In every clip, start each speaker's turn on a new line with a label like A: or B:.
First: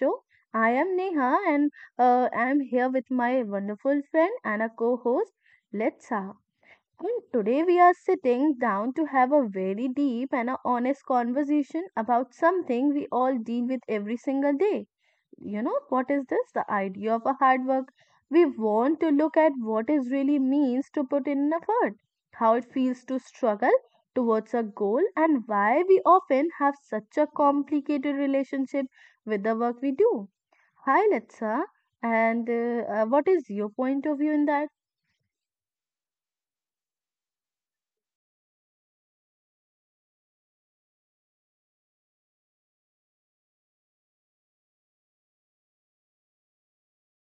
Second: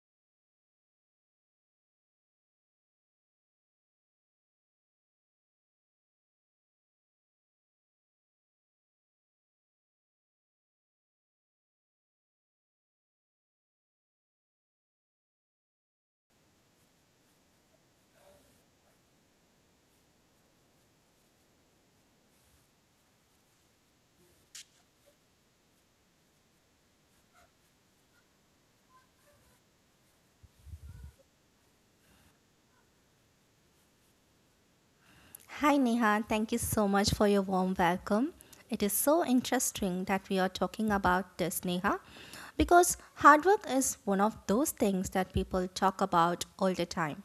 A: show. I am Neha and I am here with my wonderful friend and a co-host Letsa. And today we are sitting down to have a very deep and a honest conversation about something we all deal with every single day. You know what is this? The idea of a hard work. We want to look at what it really means to put in an effort, how it feels to struggle towards a goal, and why we often have such a complicated relationship with the work we do. Hi Letsa, and what is your point of view in that?
B: Hi Neha, thank you so much for your warm welcome. It is so interesting that we are talking about this, Neha, because hard work is one of those things that people talk about all the time.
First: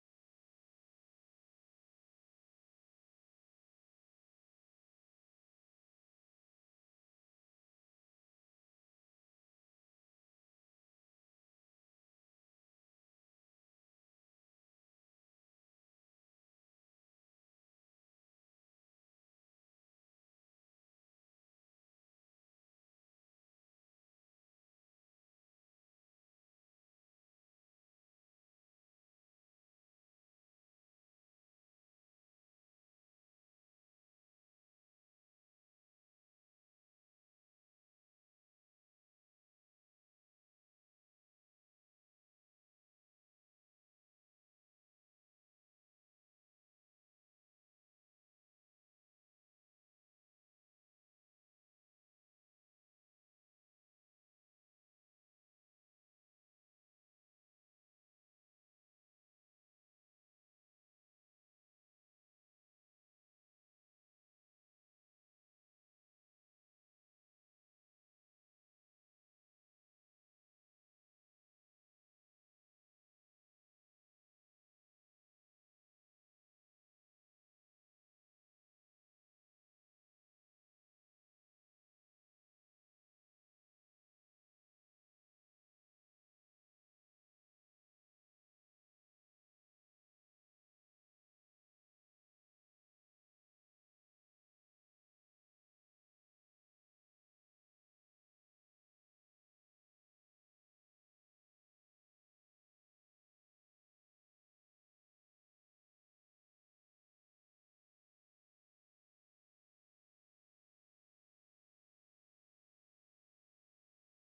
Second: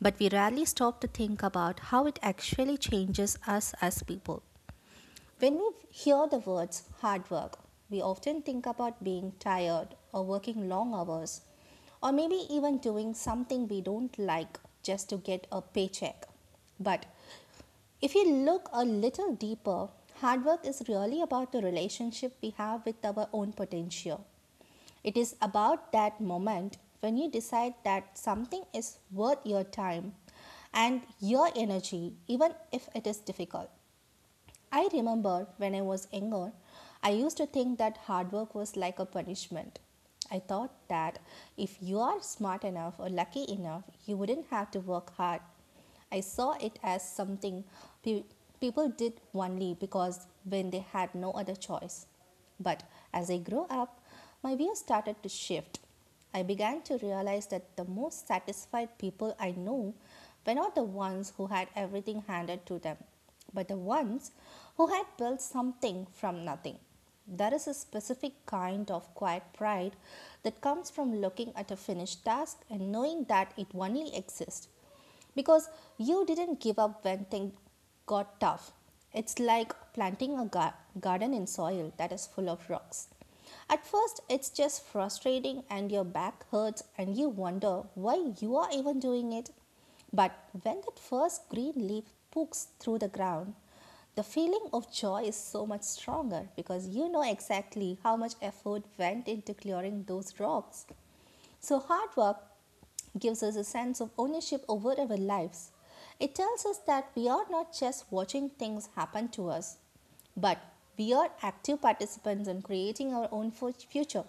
B: But we rarely stop to think about how it actually changes us as people. When we hear the words hard work, we often think about being tired or working long hours or maybe even doing something we don't like just to get a paycheck. But if you look a little deeper, hard work is really about the relationship we have with our own potential. It is about that moment when you decide that something is worth your time and your energy, even if it is difficult. I remember when I was younger, I used to think that hard work was like a punishment. I thought that if you are smart enough or lucky enough, you wouldn't have to work hard. I saw it as something pe- people did only because when they had no other choice. But as I grew up, my views started to shift. I began to realize that the most satisfied people I knew were not the ones who had everything handed to them, but the ones who had built something from nothing. There is a specific kind of quiet pride that comes from looking at a finished task and knowing that it only exists because you didn't give up when things got tough. It's like planting a garden in soil that is full of rocks. At first, it's just frustrating and your back hurts and you wonder why you are even doing it. But when that first green leaf pokes through the ground, the feeling of joy is so much stronger because you know exactly how much effort went into clearing those rocks. So, hard work gives us a sense of ownership over our lives. It tells us that we are not just watching things happen to us, but we are active participants in creating our own future.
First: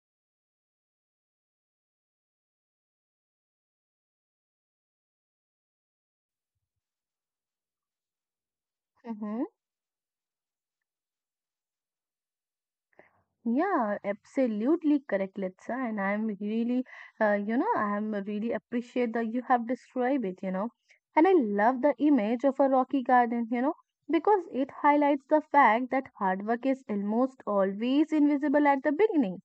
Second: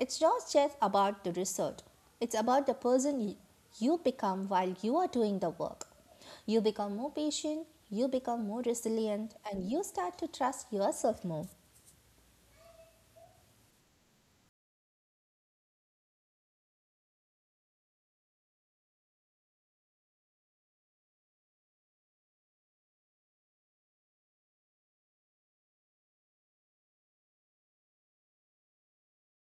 B: It's not just about the result, it's about the person you become while you are doing the work. You become more patient, you become more resilient,
A: Mhm.
B: and you start to trust yourself more.
A: Yeah, absolutely correct, Litsa. And I'm really, you know, I'm really appreciate that you have described it, you know. And I love the image of a rocky garden, you know, because it highlights the fact that hard work is almost always invisible at the beginning.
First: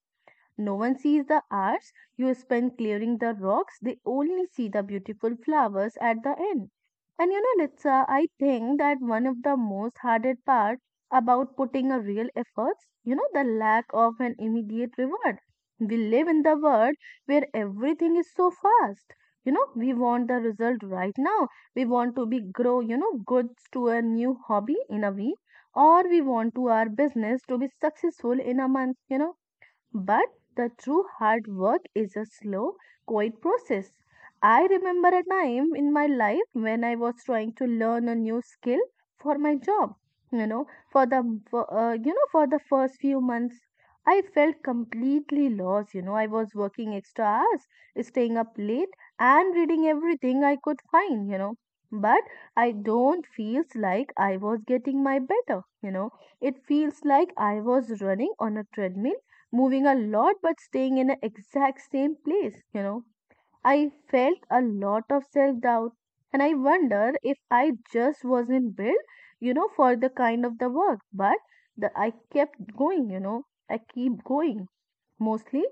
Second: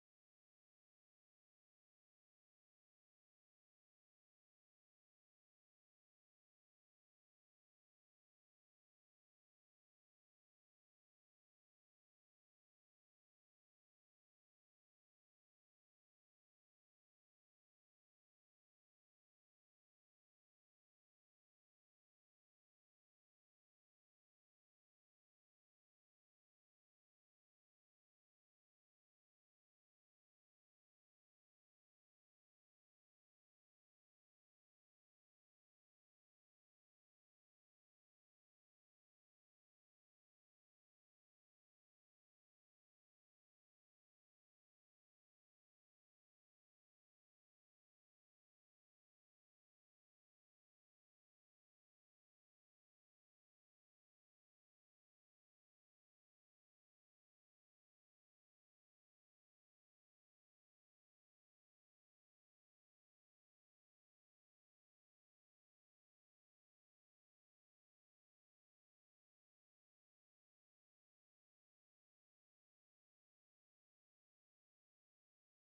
A: No one sees the hours you spend clearing the rocks, they only see the beautiful flowers at the end. And you know, Litsa, I think that one of the most hardest part about putting a real efforts, you know, the lack of an immediate reward. We live in the world where everything is so fast. You know, we want the result right now. We want to be grow, you know, goods to a new hobby in a week, or we want to our business to be successful in a month, you know, but the true hard work is a slow, quiet process. I remember a time in my life when I was trying to learn a new skill for my job. You know, you know, for the first few months, I felt completely lost. You know, I was working extra hours, staying up late, and reading everything I could find. You know, but I don't feels like I was getting my better. You know, it feels like I was running on a treadmill, moving a lot but staying in the exact same place, you know. I felt a lot of self doubt and I wonder if I just wasn't built, you know, for the kind of the work. But I kept going, you know, I keep going mostly,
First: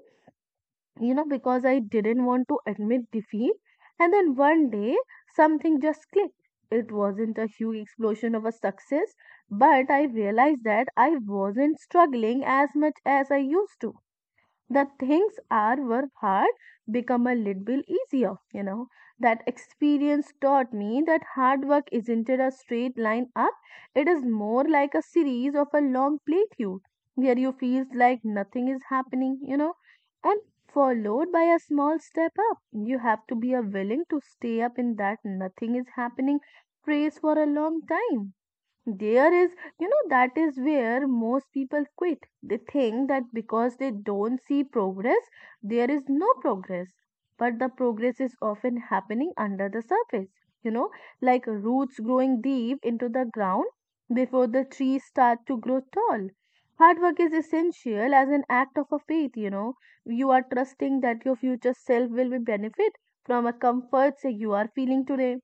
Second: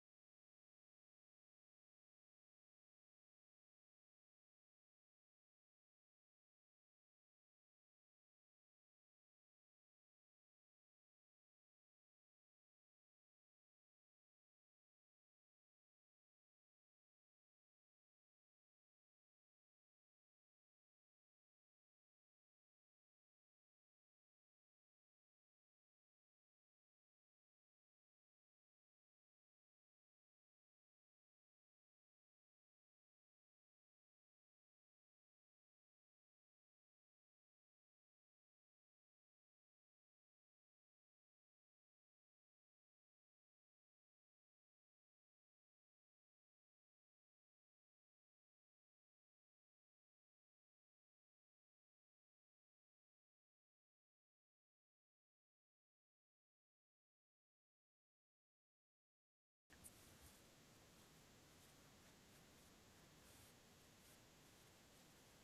A: you know, because I didn't want to admit defeat. And then one day something just clicked. It wasn't a huge explosion of a success, but I realized that I wasn't struggling as much as I used to. The things are were hard become a little bit easier, you know. That experience taught me that hard work isn't a straight line up, it is more like a series of a long plateau where you feel like nothing is happening, you know, and followed by a small step up. You have to be a willing to stay up in that nothing is happening phase for a long time. There is, you know, that is where most people quit. They think that because they don't see progress, there is no progress. But the progress is often happening under the surface, you know, like roots growing deep into the ground before the trees start to grow tall. Hard work is essential as an act of a faith, you know. You are trusting that your future self will be benefit from a comfort say you are feeling today.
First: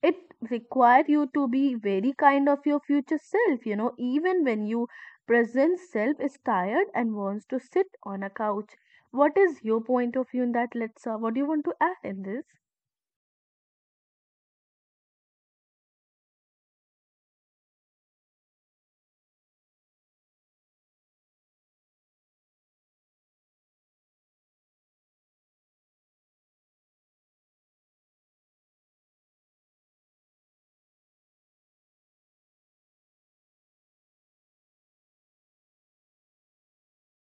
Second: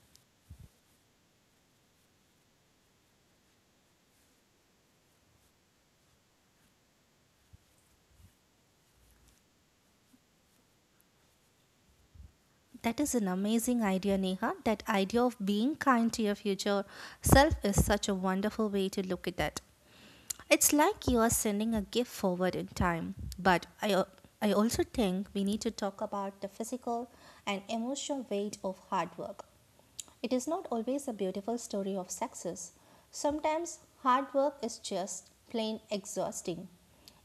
A: It require you to be very kind of your future self, you know, even when you present self is tired and wants to sit on a couch. What is your point of view in that, let's what do you want to add in this?
B: That is an amazing idea, Neha. That idea of being kind to your future self is such a wonderful way to look at that. It's like you are sending a gift forward in time. But I also think we need to talk about the physical and emotional weight of hard work. It is not always a beautiful story of success. Sometimes hard work is just plain exhausting.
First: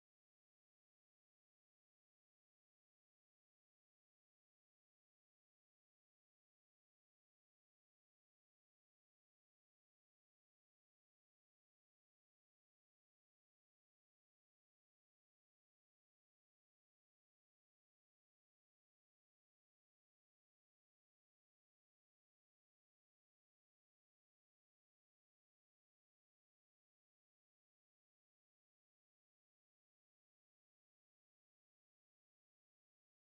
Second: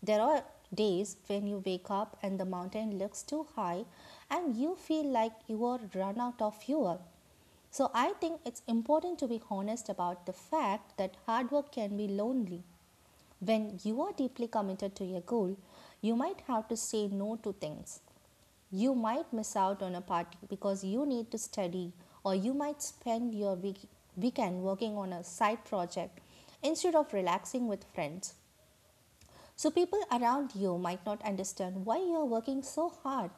B: There are days when you wake up and the mountain looks too high and you feel like you are run out of fuel. So I think it's important to be honest about the fact that hard work can be lonely. When you are deeply committed to your goal, you might have to say no to things. You might miss out on a party because you need to study, or you might spend your weekend working on a side project instead of relaxing with friends. So, people around you might not understand why you are working so hard.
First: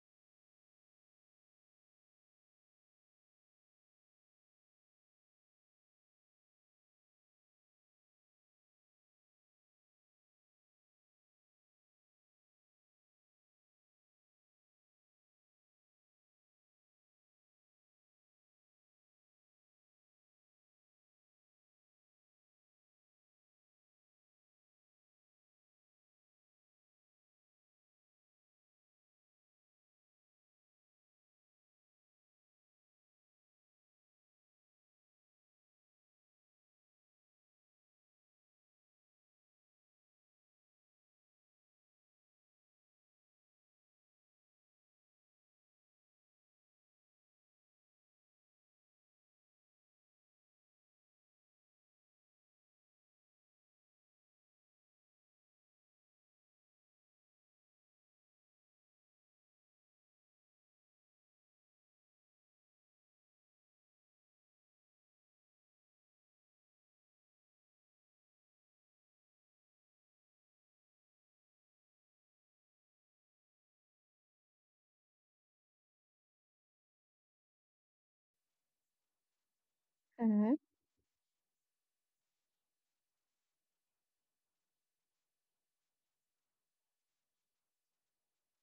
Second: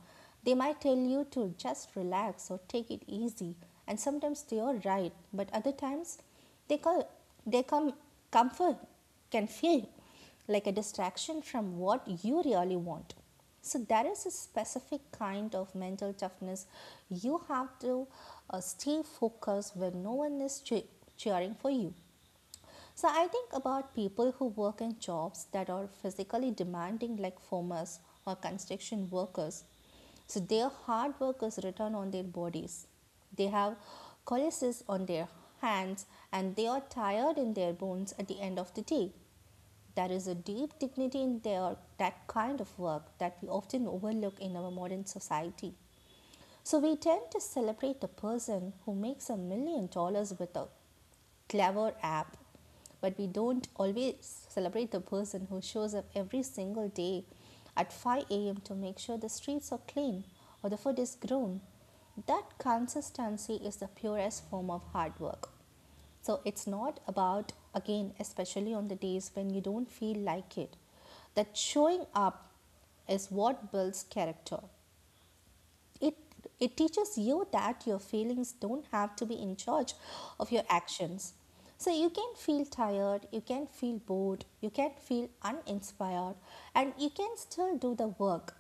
B: They might tell you to just relax or take it easy, and sometimes they are right, but other times they call they come comfort can feel like a distraction from what you really want. So there is a specific kind of mental toughness you have to, stay focused when no one is cheering for you. So I think about people who work in jobs that are physically demanding, like farmers or construction workers. So their hard work is written on their bodies. They have calluses on their hands and they are tired in their bones at the end of the day. There is a deep dignity in their that kind of work that we often overlook in our modern society. So we tend to celebrate the person who makes $1 million with a clever app, but we don't always celebrate the person who shows up every single day at 5 a.m. to make sure the streets are clean or the food is grown. That consistency is the purest form of hard work. So it's not about, again, especially on the days when you don't feel like it, that showing up is what builds character. It it teaches you that your feelings don't have to be in charge
A: Mm-hmm.
B: of your actions. So you can feel tired, you can feel bored, you can feel uninspired, and you can still do the work.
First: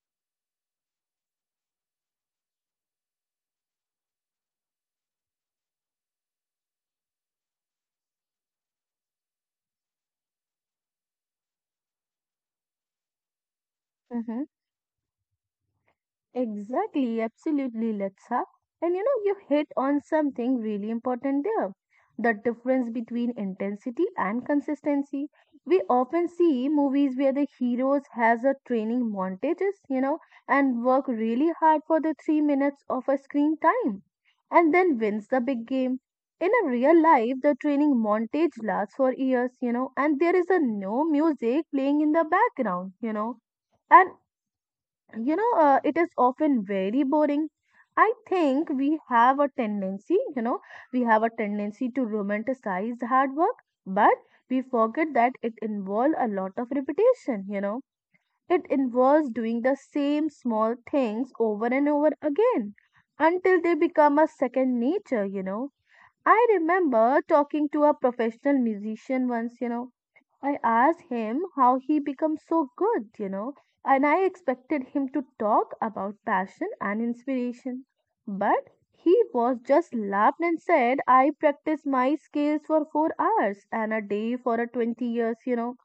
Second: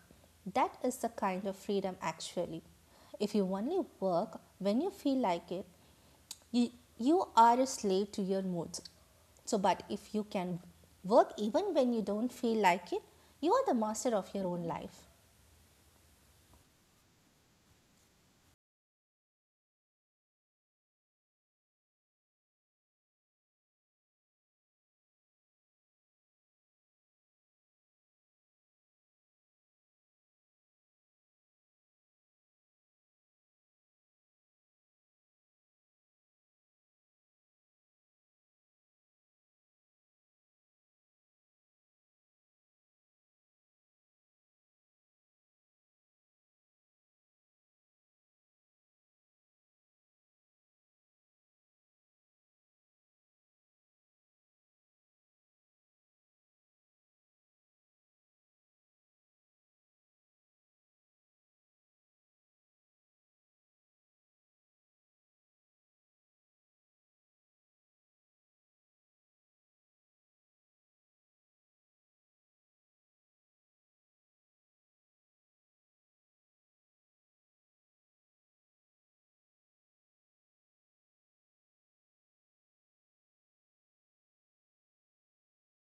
B: That is the kind of freedom, actually. If you only work when you feel like it, you you are a slave to your moods. So, but if you can work even when you don't feel like it, you are the master of your own life.
A: Exactly, absolutely, Letsa. And you know, you hit on something really important there. The difference between intensity and consistency. We often see movies where the heroes has a training montages, you know, and work really hard for the 3 minutes of a screen time and then wins the big game. In a real life, the training montage lasts for years, you know, and there is a no music playing in the background, you know. And you know, it is often very boring. I think we have a tendency, you know, We have a tendency to romanticize hard work, but we forget that it involves a lot of repetition, you know. It involves doing the same small things over and over again until they become a second nature, you know. I remember talking to a professional musician once, you know. I asked him how he become so good, you know, and I expected him to talk about passion and inspiration. But he was just laughed and said, I practice my skills for 4 hours and a day for a 20 years, you know.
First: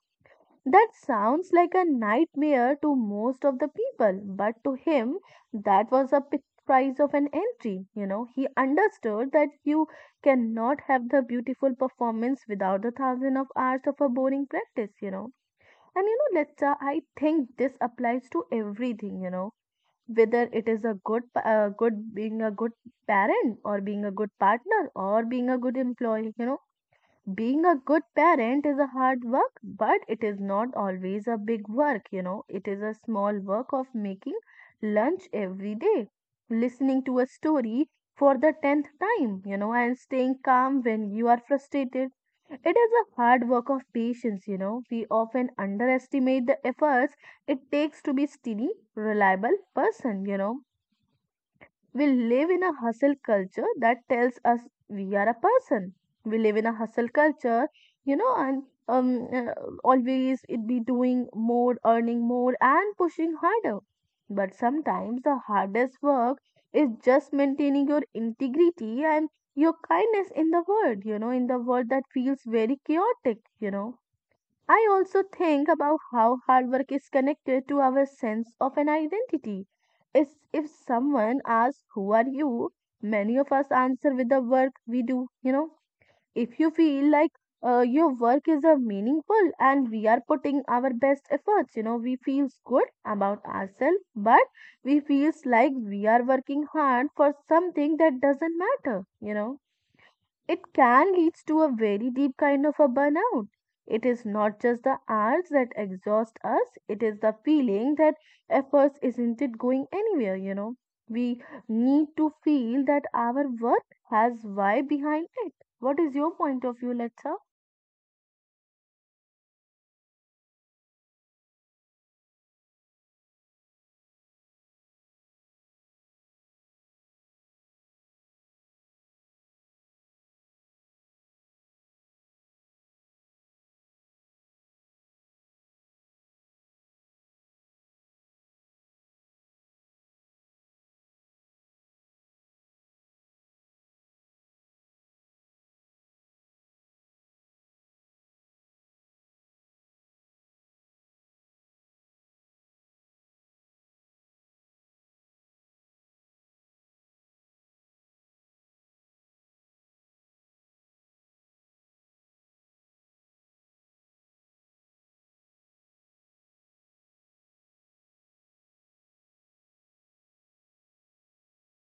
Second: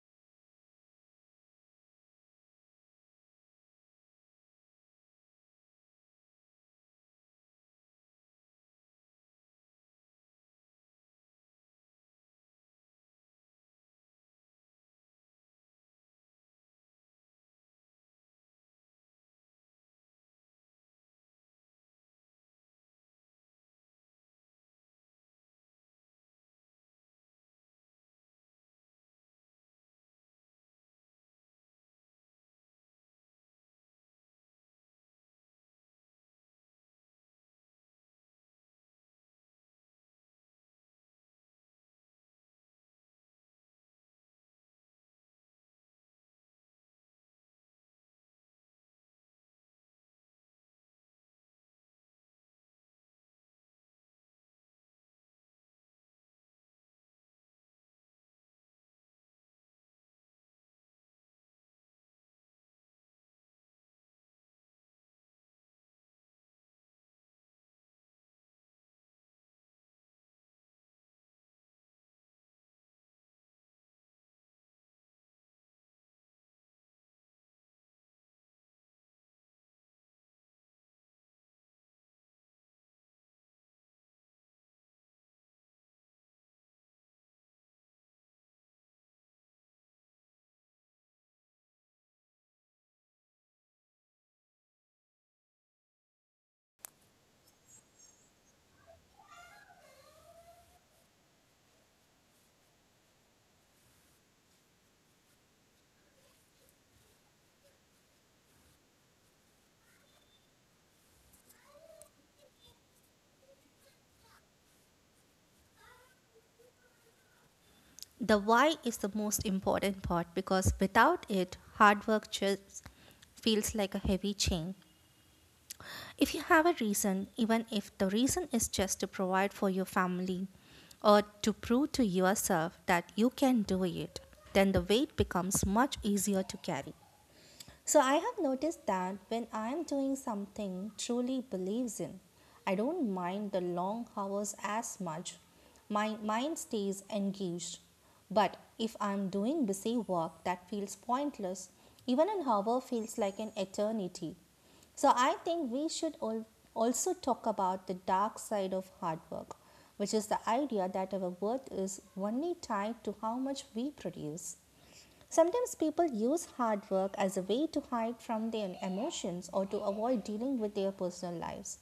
A: That sounds like a nightmare to most of the people, but to him, that was a price of an entry. You know, he understood that you cannot have the beautiful performance without the thousand of hours of a boring practice, you know. And you know, Letta, I think this applies to everything, you know, whether it is a good being a good parent or being a good partner or being a good employee, you know, being a good parent is a hard work, but it is not always a big work, you know. It is a small work of making lunch every day, listening to a story for the 10th time, you know, and staying calm when you are frustrated. It is a hard work of patience, you know. We often underestimate the efforts it takes to be steady, reliable person, you know. We live in a hustle culture that tells us we are a person. We live in a hustle culture, you know, and um, uh, always it be doing more, earning more, and pushing harder. But sometimes the hardest work is just maintaining your integrity and your kindness in the world, you know, in the world that feels very chaotic, you know. I also think about how hard work is connected to our sense of an identity. It's if someone asks, who are you? Many of us answer with the work we do. You know, if you feel like your work is a meaningful and we are putting our best efforts, you know, we feel good about ourselves, but we feels like we are working hard for something that doesn't matter, you know, it can lead to a very deep kind of a burnout. It is not just the hours that exhaust us, it is the feeling that efforts isn't it going anywhere, you know. We need to feel that our work has why behind it. What is your point of view, let?
B: The why is the most important part because without it, hard work just feels like a heavy chain. If you have a reason, even if the reason is just to provide for your family or to prove to yourself that you can do it, then the weight becomes much easier to carry. So I have noticed that when I am doing something truly believes in, I don't mind the long hours as much. My mind stays engaged. But if I'm doing busy work that feels pointless, even an hour feels like an eternity. So I think we should also talk about the dark side of hard work, which is the idea that our worth is only tied to how much we produce. Sometimes people use hard work as a way to hide from their emotions or to avoid dealing with their personal lives.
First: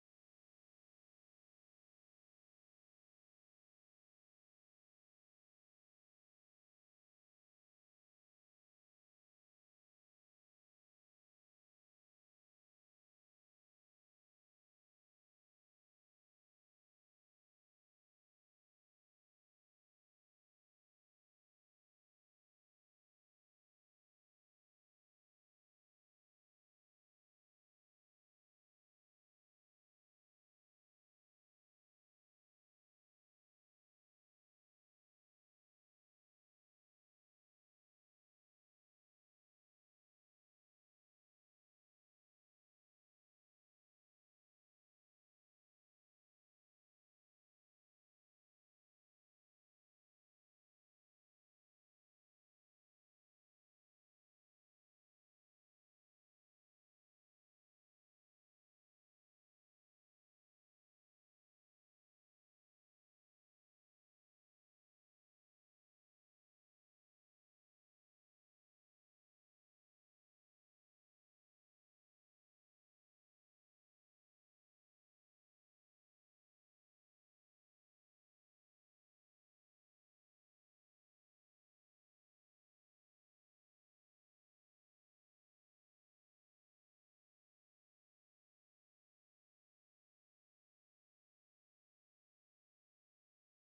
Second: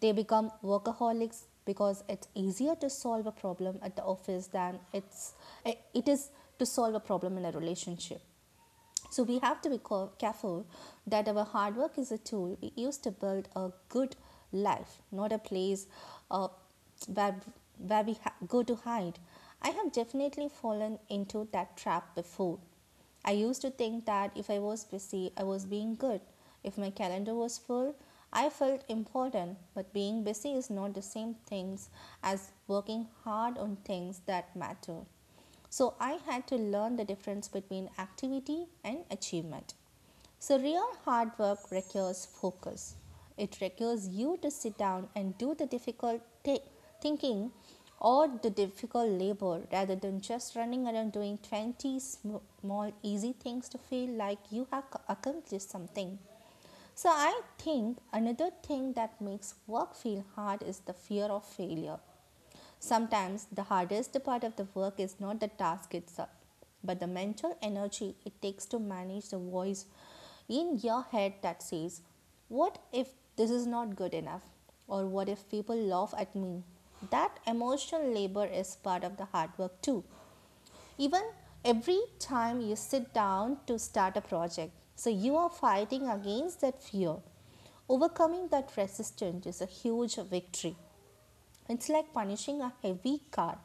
B: They become workaholics because it's easier to solve a problem at the office than it is to solve a problem in a relationship. So we have to be careful that our hard work is a tool we use to build a good life, not a place, uh, where where we go to hide. I have definitely fallen into that trap before. I used to think that if I was busy, I was being good. If my calendar was full, I felt important. But being busy is not the same things as working hard on things that matter. So I had to learn the difference between activity and achievement. So real hard work requires focus. It requires you to sit down and do the difficult thinking or the difficult labor rather than just running around doing 20 small easy things to feel like you have accomplished something. So I think another thing that makes work feel hard is the fear of failure. Sometimes the hardest part of the work is not the task itself, but the mental energy it takes to manage the voice in your head that says, what if this is not good enough? Or what if people laugh at me? That emotional labor is part of the hard work too. Even every time you sit down to start a project, so you are fighting against that fear. Overcoming that resistance is a huge victory. It's like punishing a heavy car.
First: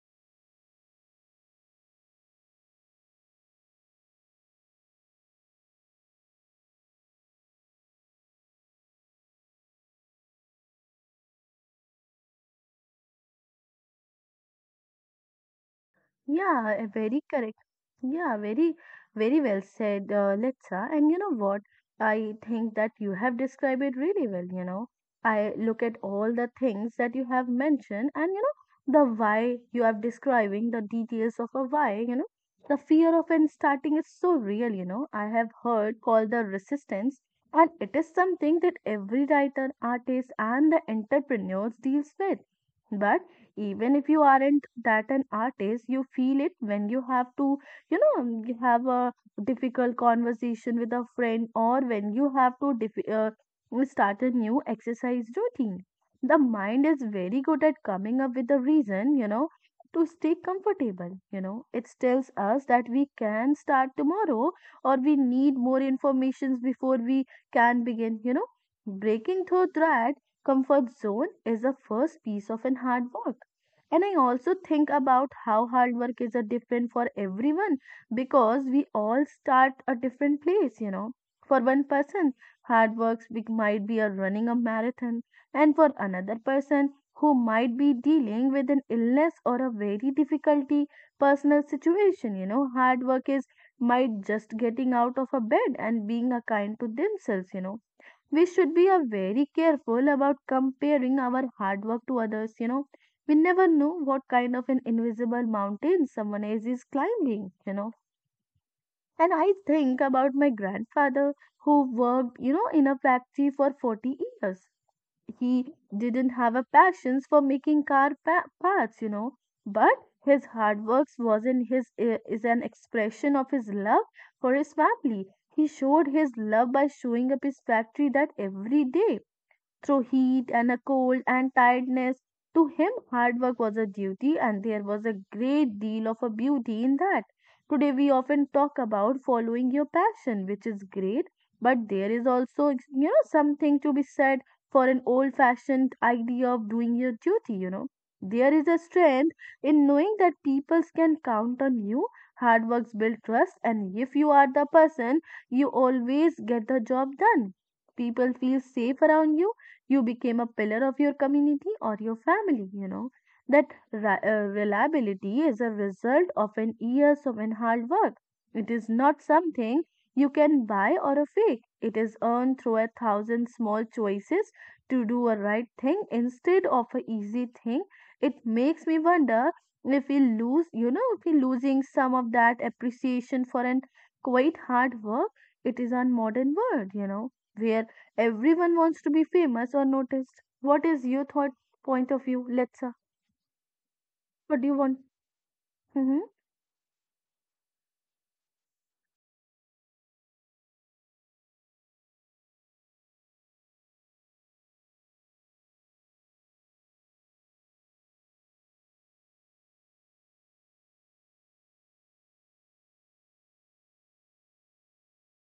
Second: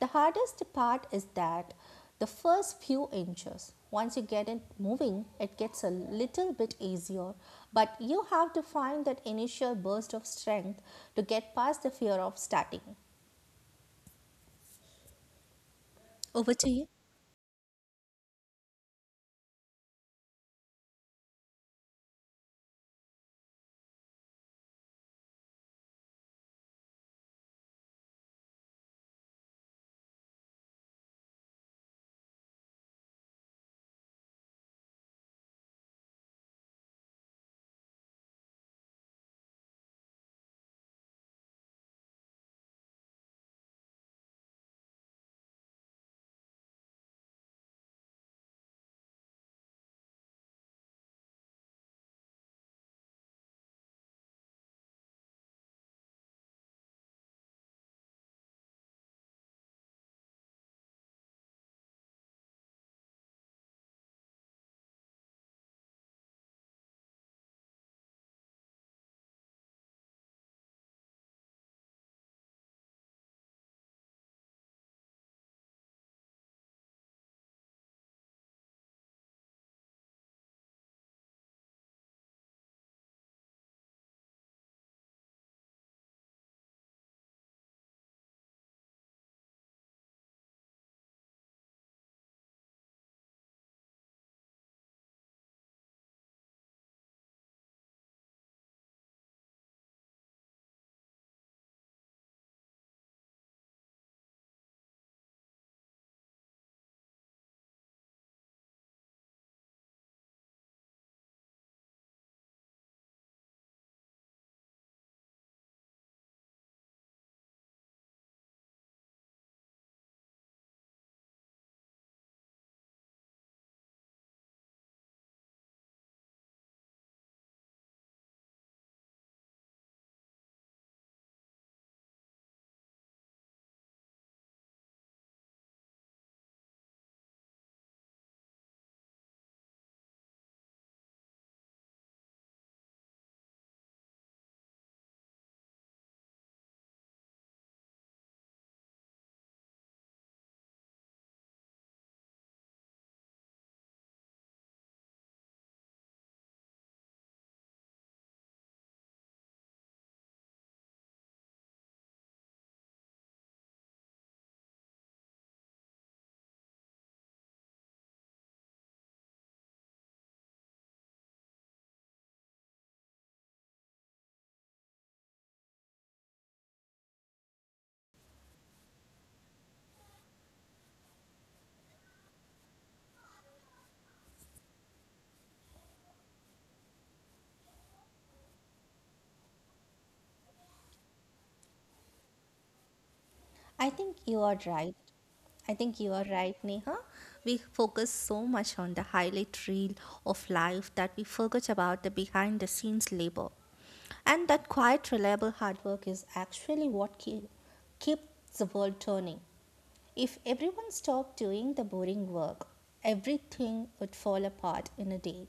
B: The hardest part is that the first few inches, once you get it moving, it gets a little bit easier, but you have to find that initial burst of strength to get past the fear of starting. Over
A: Yeah,
B: to
A: a
B: you.
A: very correct. Yeah, very well said, Litsa. And you know what? I think that you have described it really well. You know, I look at all the things that you have mentioned, and you know, the why you are describing the details of a why. You know, the fear of an starting is so real. You know, I have heard called the resistance, and it is something that every writer, artist, and the entrepreneurs deals with. But even if you aren't that an artist, you feel it when you have to, you know, you have a difficult conversation with a friend or when you have to start a new exercise routine. The mind is very good at coming up with a reason, you know, to stay comfortable, you know, it tells us that we can start tomorrow or we need more informations before we can begin, you know. Breaking through that comfort zone is the first piece of an hard work. And I also think about how hard work is a different for everyone because we all start a different place, you know. For one person, hard work might be a running a marathon, and for another person who might be dealing with an illness or a very difficulty personal situation, you know, hard work is might just getting out of a bed and being a kind to themselves, you know, we should be very careful about comparing our hard work to others, you know, we never know what kind of an invisible mountain someone else is climbing, you know. And I think about my grandfather who worked, you know, in a factory for 40 years. He didn't have a passion for making parts, you know, but his hard work was in his is an expression of his love for his family. He showed his love by showing up his factory that every day through heat and a cold and tiredness. To him, hard work was a duty, and there was a great deal of a beauty in that. Today, we often talk about following your passion, which is great, but there is also, something to be said for an old fashioned idea of doing your duty, you know. There is a strength in knowing that people can count on you. Hard works build trust, and if you are the person, you always get the job done, people feel safe around you, you became a pillar of your community or your family, you know that reliability is a result of an years of an hard work. It is not something you can buy or a fake. It is earned through a thousand small choices to do a right thing instead of a easy thing. It makes me wonder if we lose you know if we're losing some of that appreciation for an quite hard work. It is on modern world, you know, where everyone wants to be famous or noticed. What is your thought point of view, Letsa?
B: I think you are
A: What do you
B: right.
A: want?
B: I think you
A: Hmm.
B: are right, Neha. We focus so much on the highlight reel of life that we forget about the behind the scenes labor. And that quiet, reliable hard work is actually what keeps the world turning. If everyone stopped doing the boring work, everything would fall apart in a day.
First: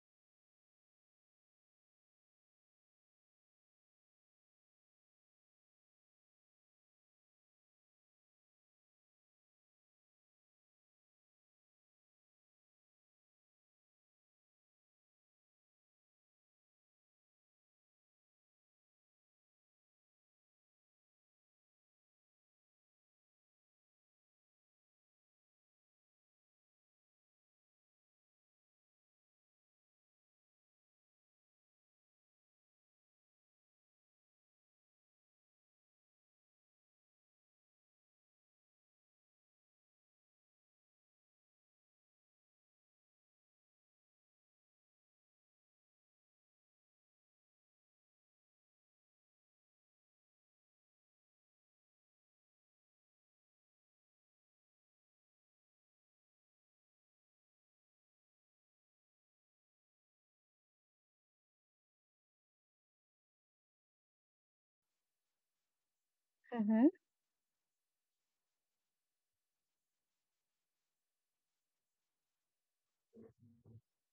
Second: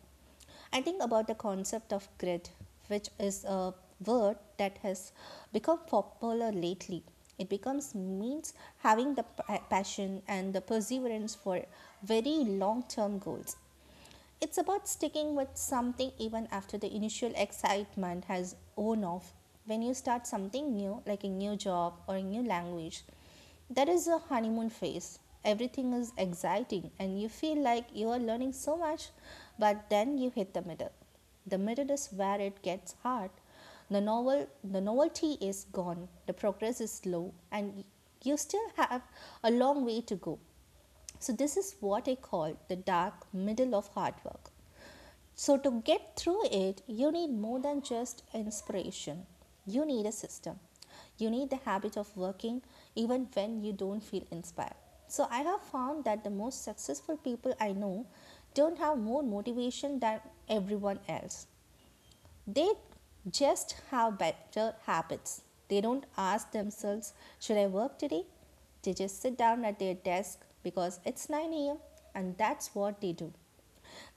B: I think about the concept of grit, which is a word that has become popular lately. It becomes means having the passion and the perseverance for very long term goals. It's about sticking with something even after the initial excitement has worn off. When you start something new, like a new job or a new language, there is a honeymoon phase. Everything is exciting and you feel like you are learning so much, but then you hit the middle. The middle is where it gets hard. The novelty is gone, the progress is slow, and you still have a long way to go. So this is what I call the dark middle of hard work. So, to get through it, you need more than just inspiration. You need a system. You need the habit of working even when you don't feel inspired. So, I have found that the most successful people I know don't have more motivation than everyone else. They just have better habits. They don't ask
A: Mm-hmm.
B: themselves, should I work today? They just sit down at their desk because it's 9 a.m. and that's what they do.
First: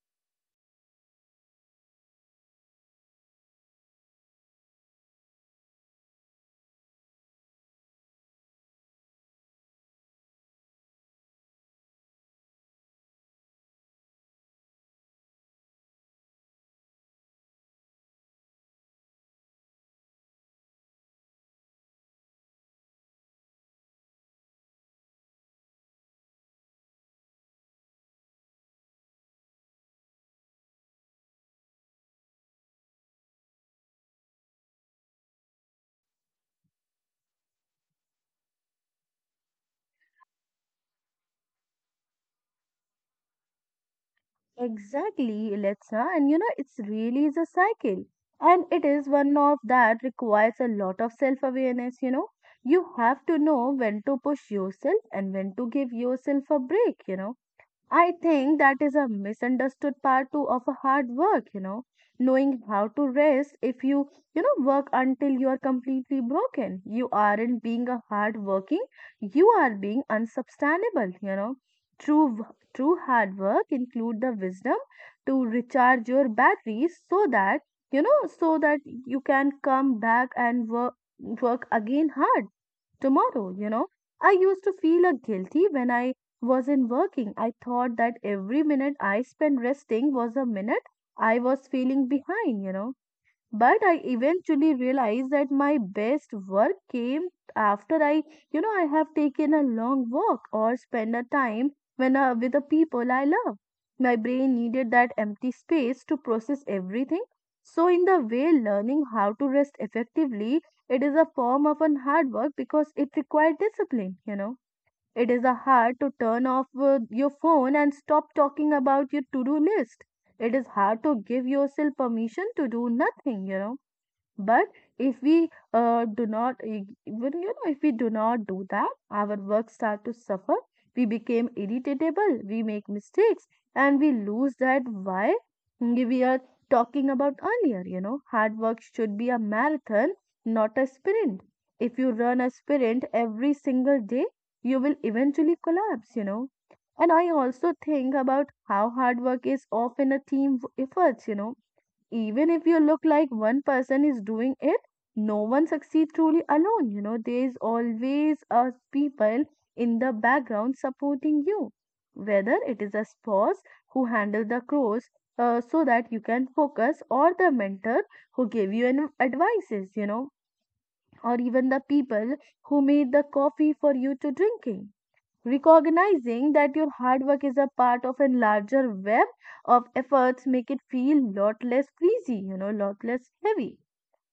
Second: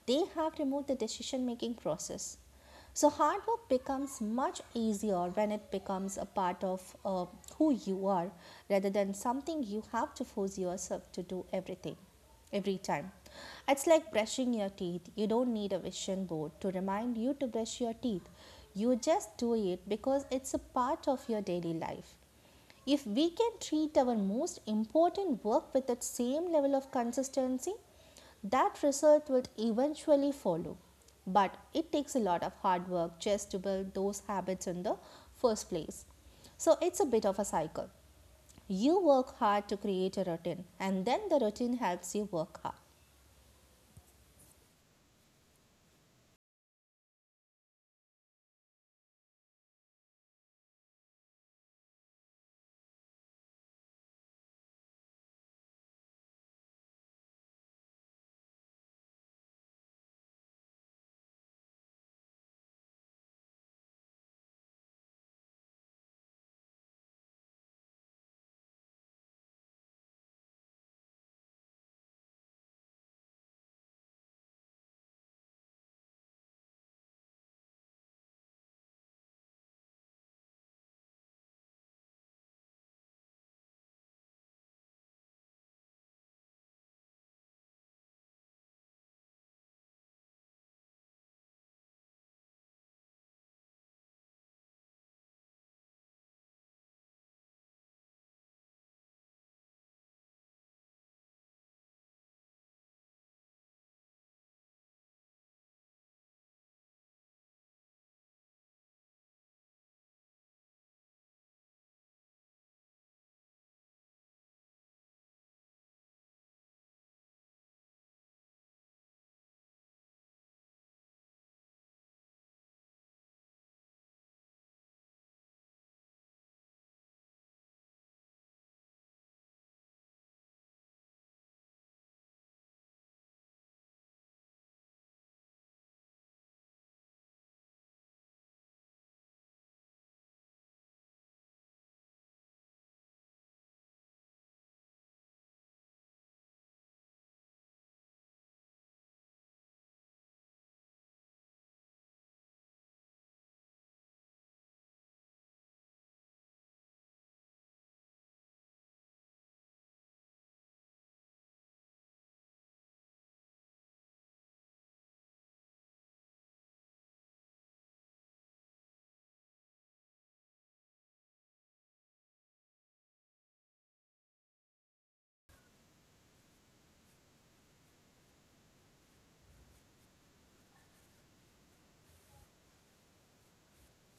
B: They have removed the decision making process. So, hard work becomes much easier when it becomes a part of who you are rather than something you have to force yourself to do everything every time. It's like brushing your teeth. You don't need a vision board to remind you to brush your teeth. You just do it because it's a part of your daily life. If we can treat our most important work with that same level of consistency, that result will eventually follow. But it takes a lot of hard work just to build those habits in the first place. So it's a bit of a cycle. You work hard to create a routine, and then the routine helps you work hard.
A: Exactly, Letsa. And you know, it's really is a cycle. And it is one of that requires a lot of self awareness, you know. You have to know when to push yourself and when to give yourself a break, you know. I think that is a misunderstood part too of a hard work, you know, knowing how to rest. If you work until you are completely broken, you aren't being a hard working, you are being unsubstantiable, you know. True hard work include the wisdom to recharge your batteries so that, you know, so that you can come back and work again hard tomorrow, you know. I used to feel a guilty when I wasn't working. I thought that every minute I spent resting was a minute I was feeling behind, you know. But I eventually realized that my best work came after I have taken a long walk or spent a time when with the people I love. My brain needed that empty space to process everything. So in the way, learning how to rest effectively, it is a form of an hard work because it required discipline. You know, it is a hard to turn off your phone and stop talking about your to-do list. It is hard to give yourself permission to do nothing, you know, but if we do not, if we do not do that, our work start to suffer. We become irritable. We make mistakes, and we lose that why we are talking about earlier. You know, hard work should be a marathon, not a sprint. If you run a sprint every single day, you will eventually collapse. You know, and I also think about how hard work is often a team effort. You know, even if you look like one person is doing it, no one succeeds truly alone. You know, there is always a people in the background supporting you, whether it is a spouse who handle the chores, so that you can focus, or the mentor who gave you an advices. You know, or even the people who made the coffee for you to drinking. Recognizing that your hard work is a part of a larger web of efforts make it feel lot less crazy, you know, lot less heavy.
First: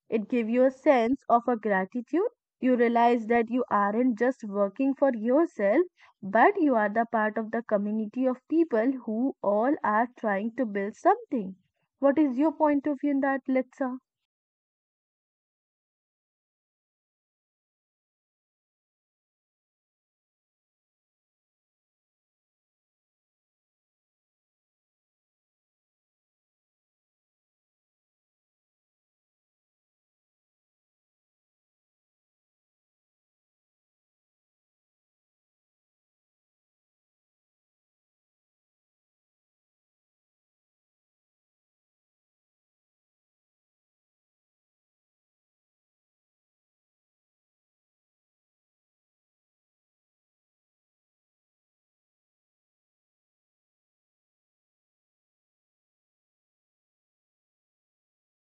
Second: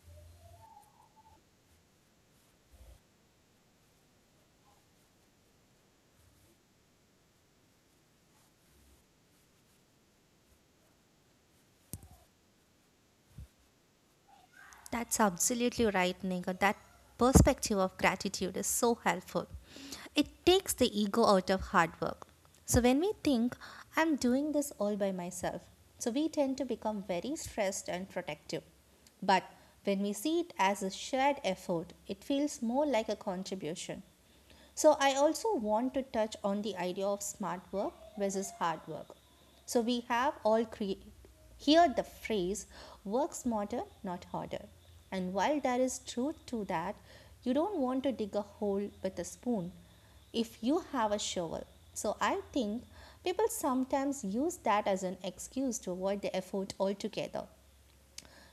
A: It gives you a sense of a gratitude. You realize that you aren't just working for yourself, but you are the part of the community of people who all are trying to build something. What is your point of view in that, Letsa?
B: That's absolutely right, Nigga. That perspective of gratitude is so helpful. It takes the ego out of hard work. So, when we think, I'm doing this all by myself, so we tend to become very stressed and protective. But when we see it as a shared effort, it feels more like a contribution. So, I also want to touch on the idea of smart work versus hard work. So, we have heard the phrase work smarter, not harder. And while there is truth to that, you don't want to dig a hole with a spoon if you have a shovel. So, I think people sometimes use that as an excuse to avoid the effort altogether.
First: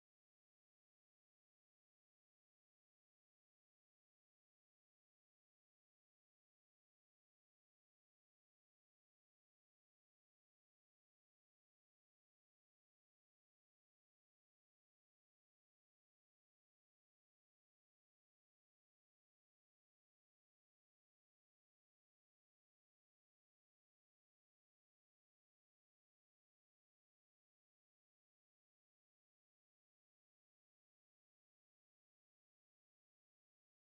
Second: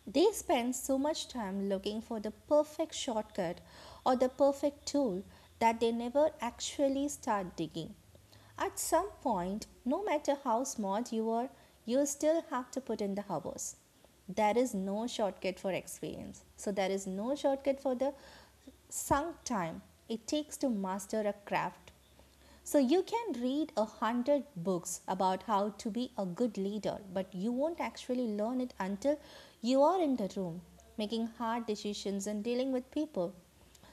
B: They spend so much time looking for the perfect shortcut or the perfect tool that they never actually start digging. At some point, no matter how smart you are, you still have to put in the hours. There is no shortcut for experience. So, there is no shortcut for the sunk time it takes to master a craft. So you can read a hundred books about how to be a good leader, but you won't actually learn it until you are in the room, making hard decisions and dealing with people.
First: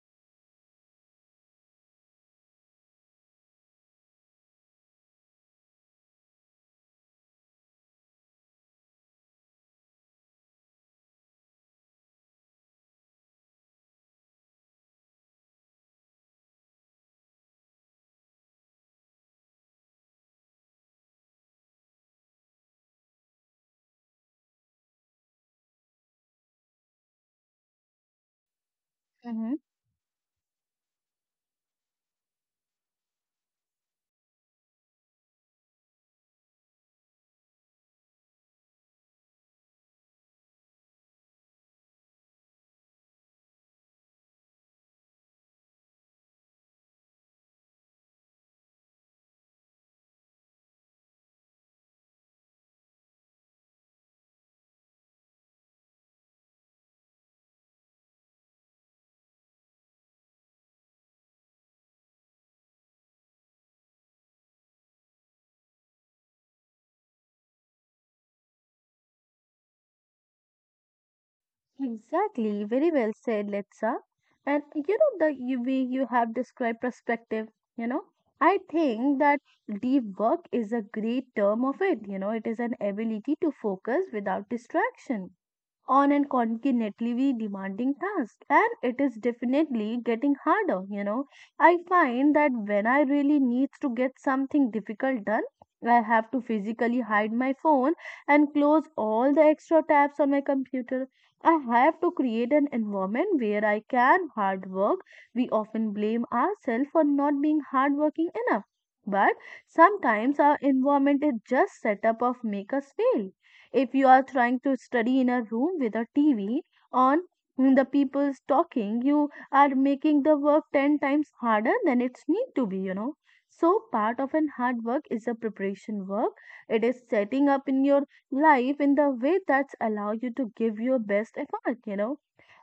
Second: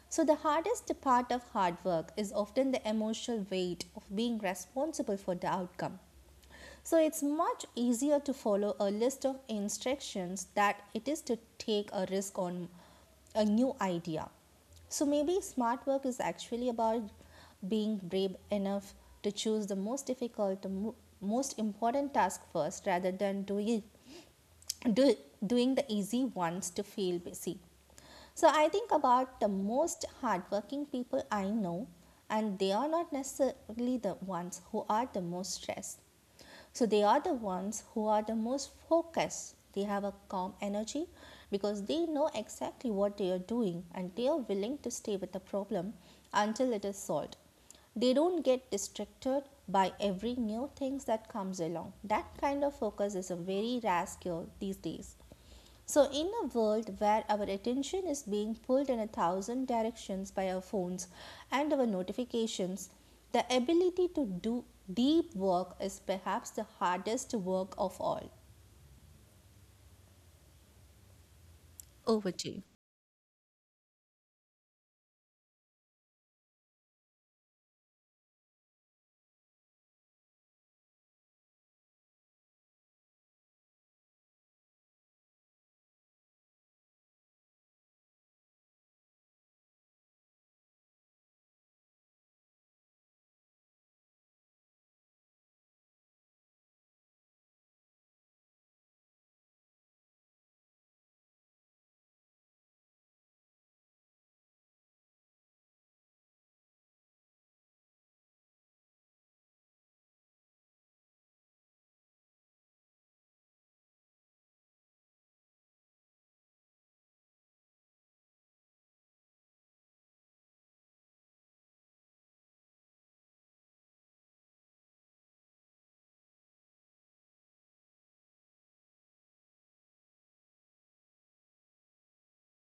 B: So, the hardest part of hard work is often the emotional weight of being responsible for the outcome. So it's much easier to follow a list of instructions that it is to take a risk on a new idea. So maybe smart work is actually about being brave enough to choose the most difficult, the most important task first rather than do, doing the easy ones to feel busy. So I think about the most hardworking people I know, and they are not necessarily the ones who are the most stressed. So they are the ones who are the most focused. They have a calm energy because they know exactly what they are doing and they are willing to stay with the problem until it is solved. They don't get distracted by every new things that comes along. That kind of focus is a very rare skill these days. So in a world where our attention is being pulled in a thousand directions by our phones and our notifications, the ability to do deep work is perhaps the hardest work of all. Over to you.
A: Exactly, very well said, Letsa. And you know the way you have described perspective, you know, I think that deep work is a great term of it. You know, it is an ability to focus without distraction on an continually demanding task, and it is definitely getting harder, you know. I find that when I really need to get something difficult done, I have to physically hide my phone and close all the extra tabs on my computer. I have to create an environment where I can hard work. We often blame ourselves for not being hardworking enough, but sometimes our environment is just set up of make us fail. If you are trying to study in a room with a TV on and the people's talking, you are making the work 10 times harder than it's need to be, you know. So part of an hard work is a preparation work. It is setting up in your life in the way that's allow you to give your best effort, you know.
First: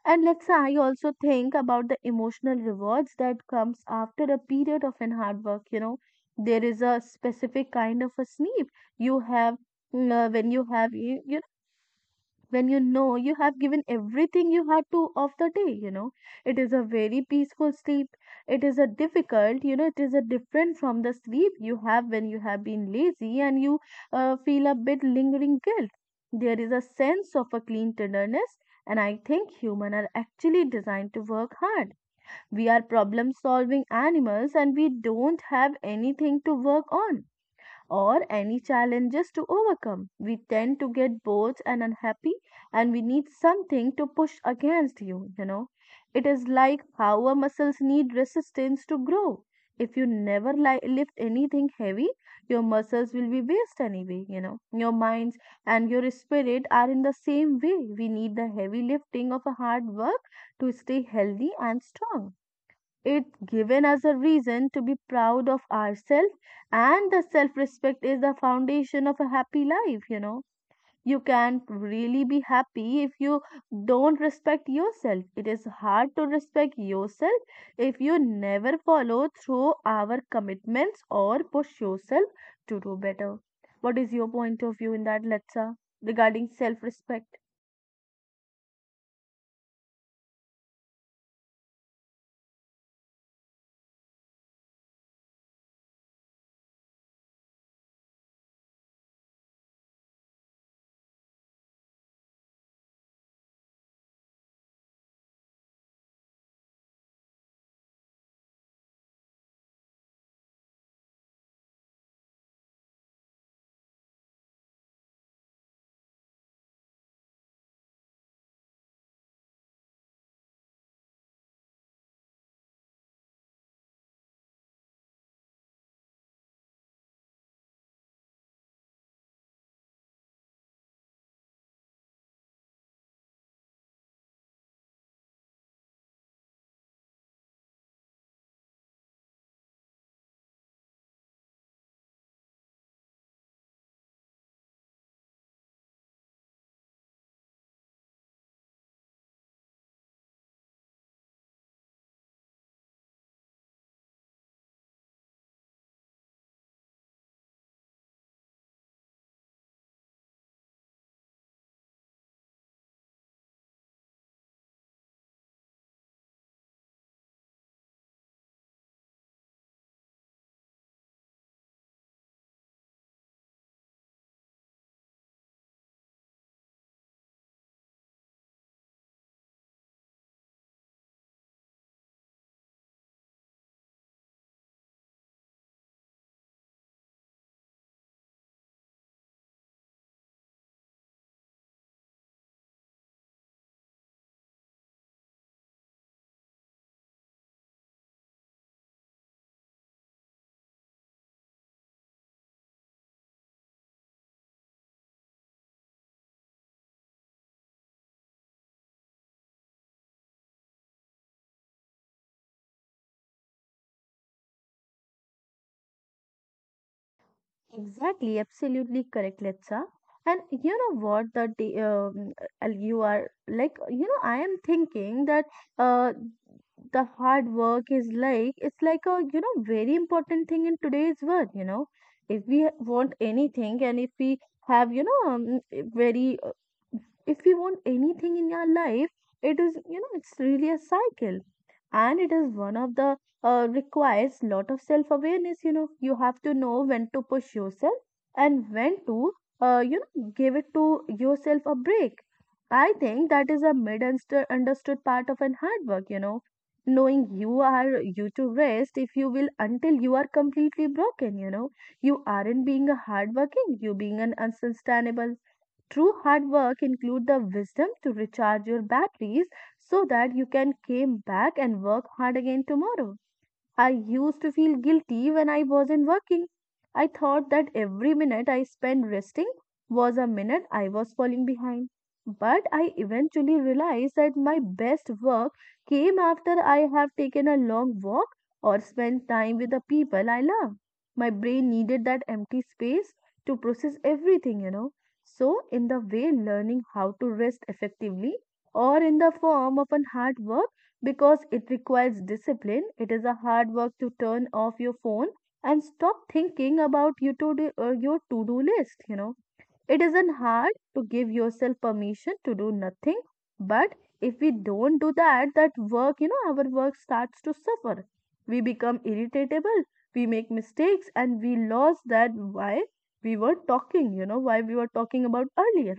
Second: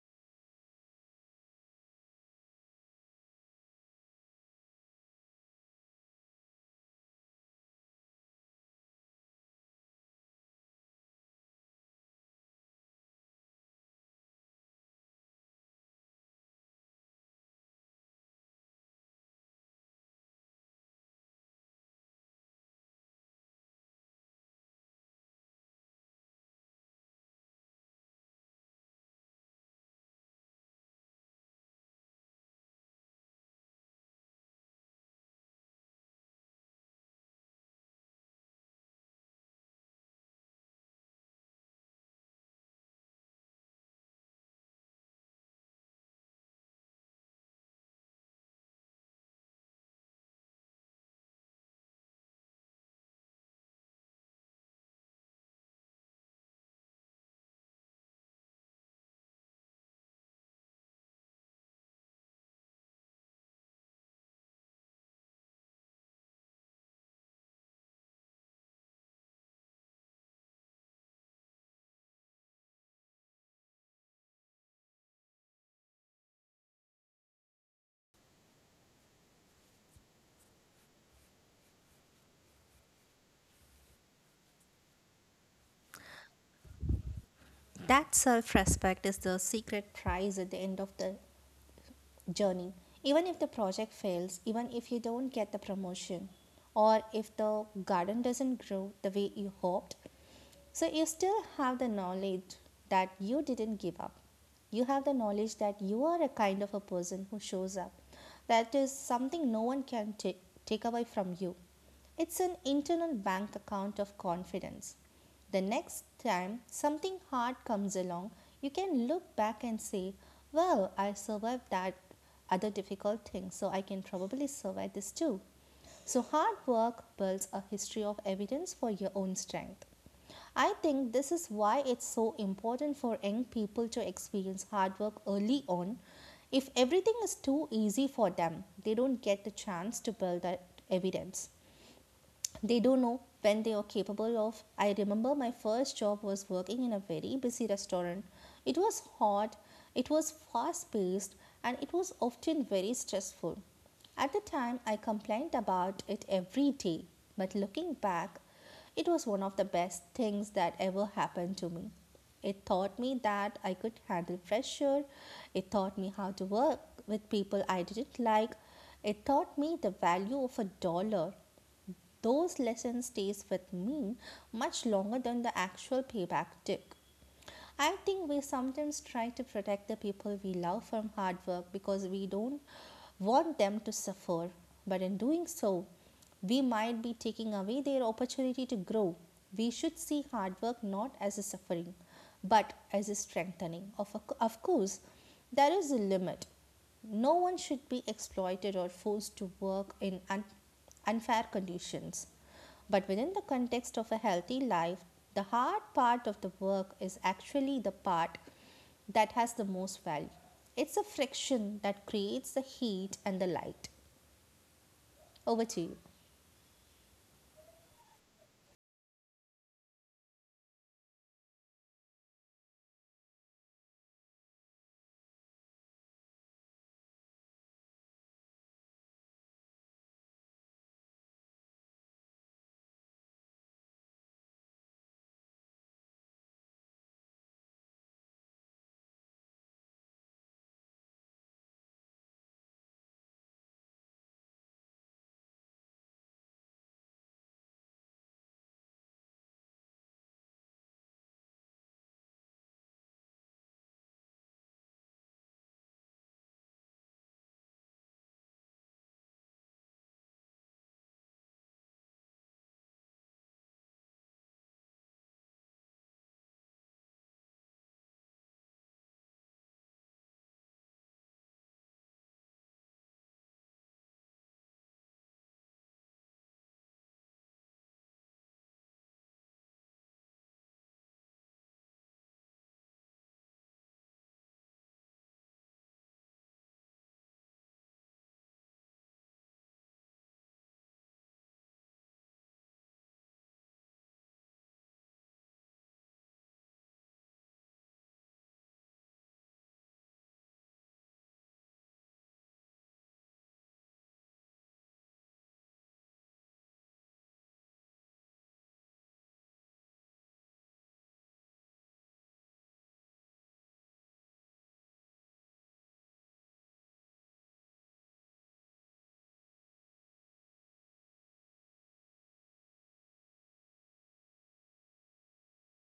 A: And let's I also think about the emotional rewards that comes after a period of an hard work. You know, there is a specific kind of a sleep you have when you when you know you have given everything you had to of the day, you know. It is a very peaceful sleep. It is a different from the sleep you have when you have been lazy and you feel a bit lingering guilt. There is a sense of a clean tenderness, and I think humans are actually designed to work hard. We are problem solving animals and we don't have anything to work on or any challenges to overcome. We tend to get bored and unhappy, and we need something to push against you, you know. It is like how our muscles need resistance to grow. If you never lift anything heavy, your muscles will be waste anyway, you know. Your minds and your spirit are in the same way. We need the heavy lifting of a hard work to stay healthy and strong. It's given us a reason to be proud of ourselves, and the self respect is the foundation of a happy life, you know. You can't really be happy if you don't respect yourself. It is hard to respect yourself if you never follow through our commitments or push yourself to do better. What is your point of view in that, Letsa, regarding self respect?
B: That self-respect is the secret prize at the end of the journey. Even if the project fails, even if you don't get the promotion, or if the garden doesn't grow the way you hoped, so you still have the knowledge that you didn't give up. You have the knowledge that you are a kind of a person who shows up. That is something no one can take away from you. It's an internal bank account of confidence. The next time something hard comes along, you can look back and say, well, I survived that other difficult thing, so I can probably survive this too. So, hard work builds a history of evidence for your own strength. I think this is why it's so important for young people to experience hard work early on. If everything is too easy for them, they don't get the chance to build that evidence. They don't know when they are capable of. I remember my first job was working in a very busy restaurant. It was hot, it was fast paced, and it was often very stressful. At the time, I complained about it every day, but looking back, it was one of the best things that ever happened to me. It taught me that I could handle pressure. It taught me how to work with people I didn't like. It taught me the value of a dollar. Those lessons stays with me much longer than the actual payback took. I think we sometimes try to protect the people we love from hard work because we don't want them to suffer. But in doing so, we might be taking away their opportunity to grow. We should see hard work not as a suffering, but as a strengthening. Of course, there is a limit. No one should be exploited or forced to work in unfair conditions. But within the context of a healthy life, the hard part of the work is actually the part that has the most value. It's the friction that creates the heat and the light. Over to you.
A: Exactly, absolutely correct, Letsa. And you know what? You are like, you know, I am thinking that uh the hard work is like, it's like a, you know, very important thing in today's world. You know, if we want anything and if we have, you know, very if we want anything in our life, it is, you know, it's really a cycle. And it is one of the requires lot of self awareness, you know. You have to know when to push yourself and when to you know give it to yourself a break. I think that is a mid understood part of an hard work, you know, knowing you are you to rest. If you will, until you are completely broken, you know, you aren't being a hard working. You being an unsustainable. True hard work include the wisdom to recharge your batteries so that you can came back and work hard again tomorrow. I used to feel guilty when I wasn't working. I thought that every minute I spent resting was a minute I was falling behind. But I eventually realized that my best work came after I have taken a long walk or spent time with the people I love. My brain needed that empty space to process everything, you know. So, in the way learning how to rest effectively or in the form of an hard work because it requires discipline. It is a hard work to turn off your phone and stop thinking about your your to-do list, you know. It isn't hard to give yourself permission to do nothing, but if we don't do that, our work starts to suffer. We become irritable, we make mistakes, and we lose that why we were talking, you know, why we were talking about earlier.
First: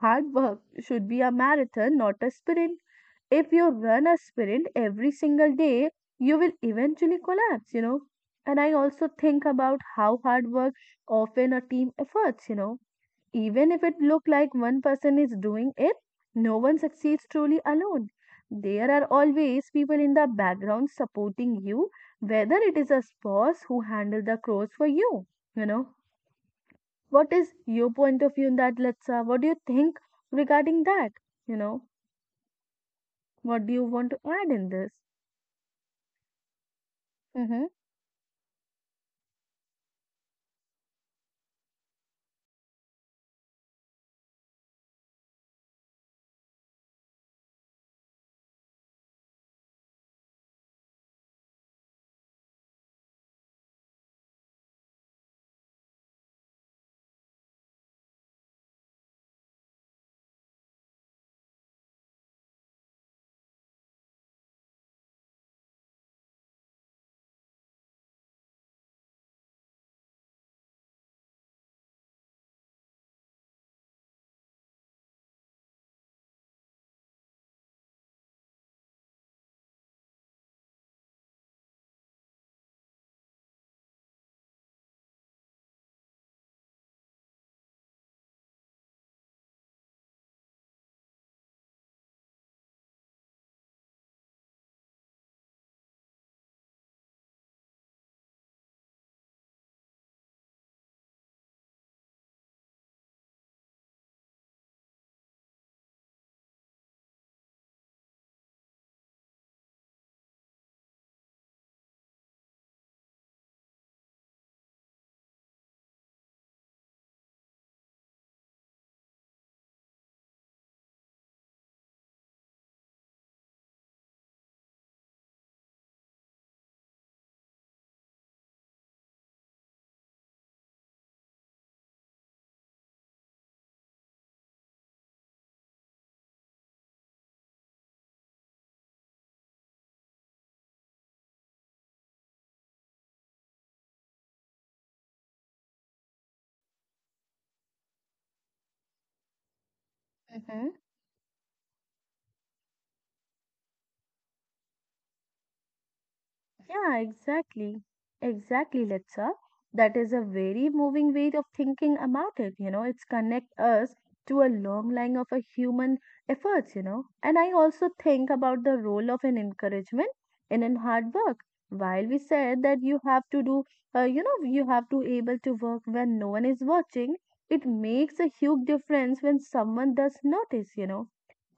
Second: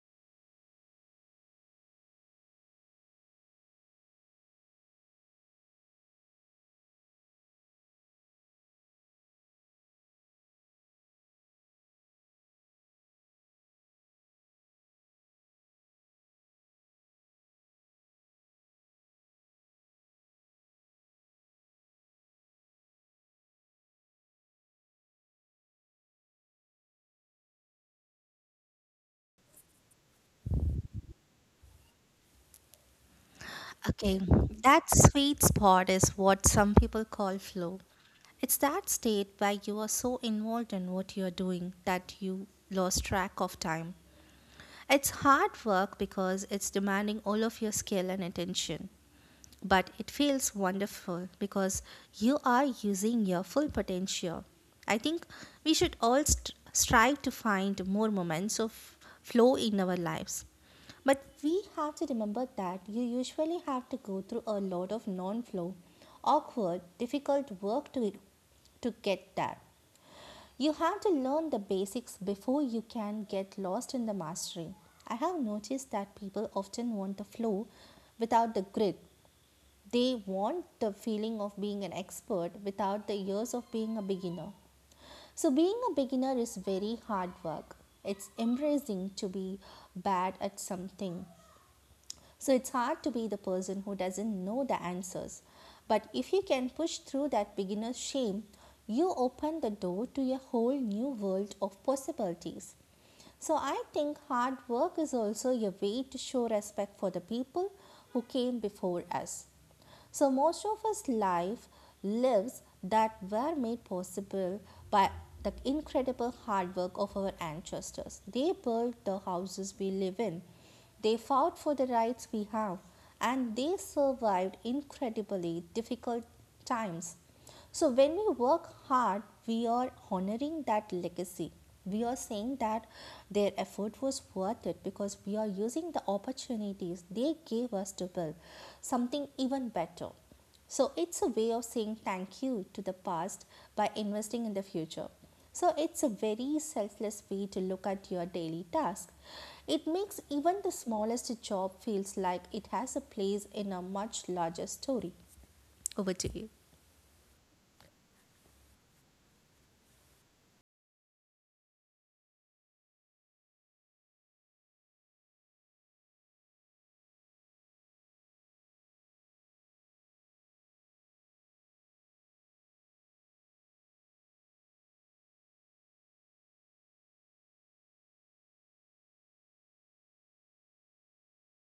A: Hard work should be a marathon, not a sprint. If you run a sprint every single day, you will eventually collapse, you know. And I also think about how hard work often a team efforts, you know. Even if it look like one person is doing it, no one succeeds truly alone. There are always people in the background supporting you, whether it is a boss who handle the chores for you, you know. What is your point of view in that, Letsa? What do you think regarding that? You know, what do you want
B: Okay,
A: to add in
B: that
A: this?
B: sweet spot is what some people call
A: Mm-hmm.
B: flow. It's that state where you are so involved in what you're doing that you lost track of time. It's hard work because it's demanding all of your skill and attention, but it feels wonderful because you are using your full potential. I think we should strive to find more moments of flow in our lives. But we have to remember that you usually have to go through a lot of non flow, awkward, difficult work to get there. You have to learn the basics before you can get lost in the mastery. I have noticed that people often want the flow without the grit. They want the feeling of being an expert without the years of being a beginner. So, being a beginner is very hard work. It's embracing to be bad at something, so it's hard to be the person who doesn't know the answers. But if you can push through that beginner's shame, you open the door to a whole new world of possibilities. So I think hard work is also a way to show respect for the people who came before us. So most of us life lives that were made possible by the incredible hard work of our ancestors. They built the houses we live in. They fought for the rights we have and they survived incredibly difficult times. So when we work hard, we are honoring that legacy. We are saying that their effort was worth it because we are using the opportunities they gave us to build something even better. So it's a way of saying thank you to the past by investing in the future. So it's a very selfless way to look at your daily task. It makes even the
A: Mm-hmm.
B: smallest job feels like it has a place in a much larger story. Over to you.
A: Yeah, exactly. Exactly, Litsa. That is a very moving way of thinking about it. You know, it's connect us to a long line of a human efforts, you know. And I also think about the role of an encouragement in an hard work. While we said that you have to do, you have to able to work when no one is watching, it makes a huge difference when someone does notice, you know.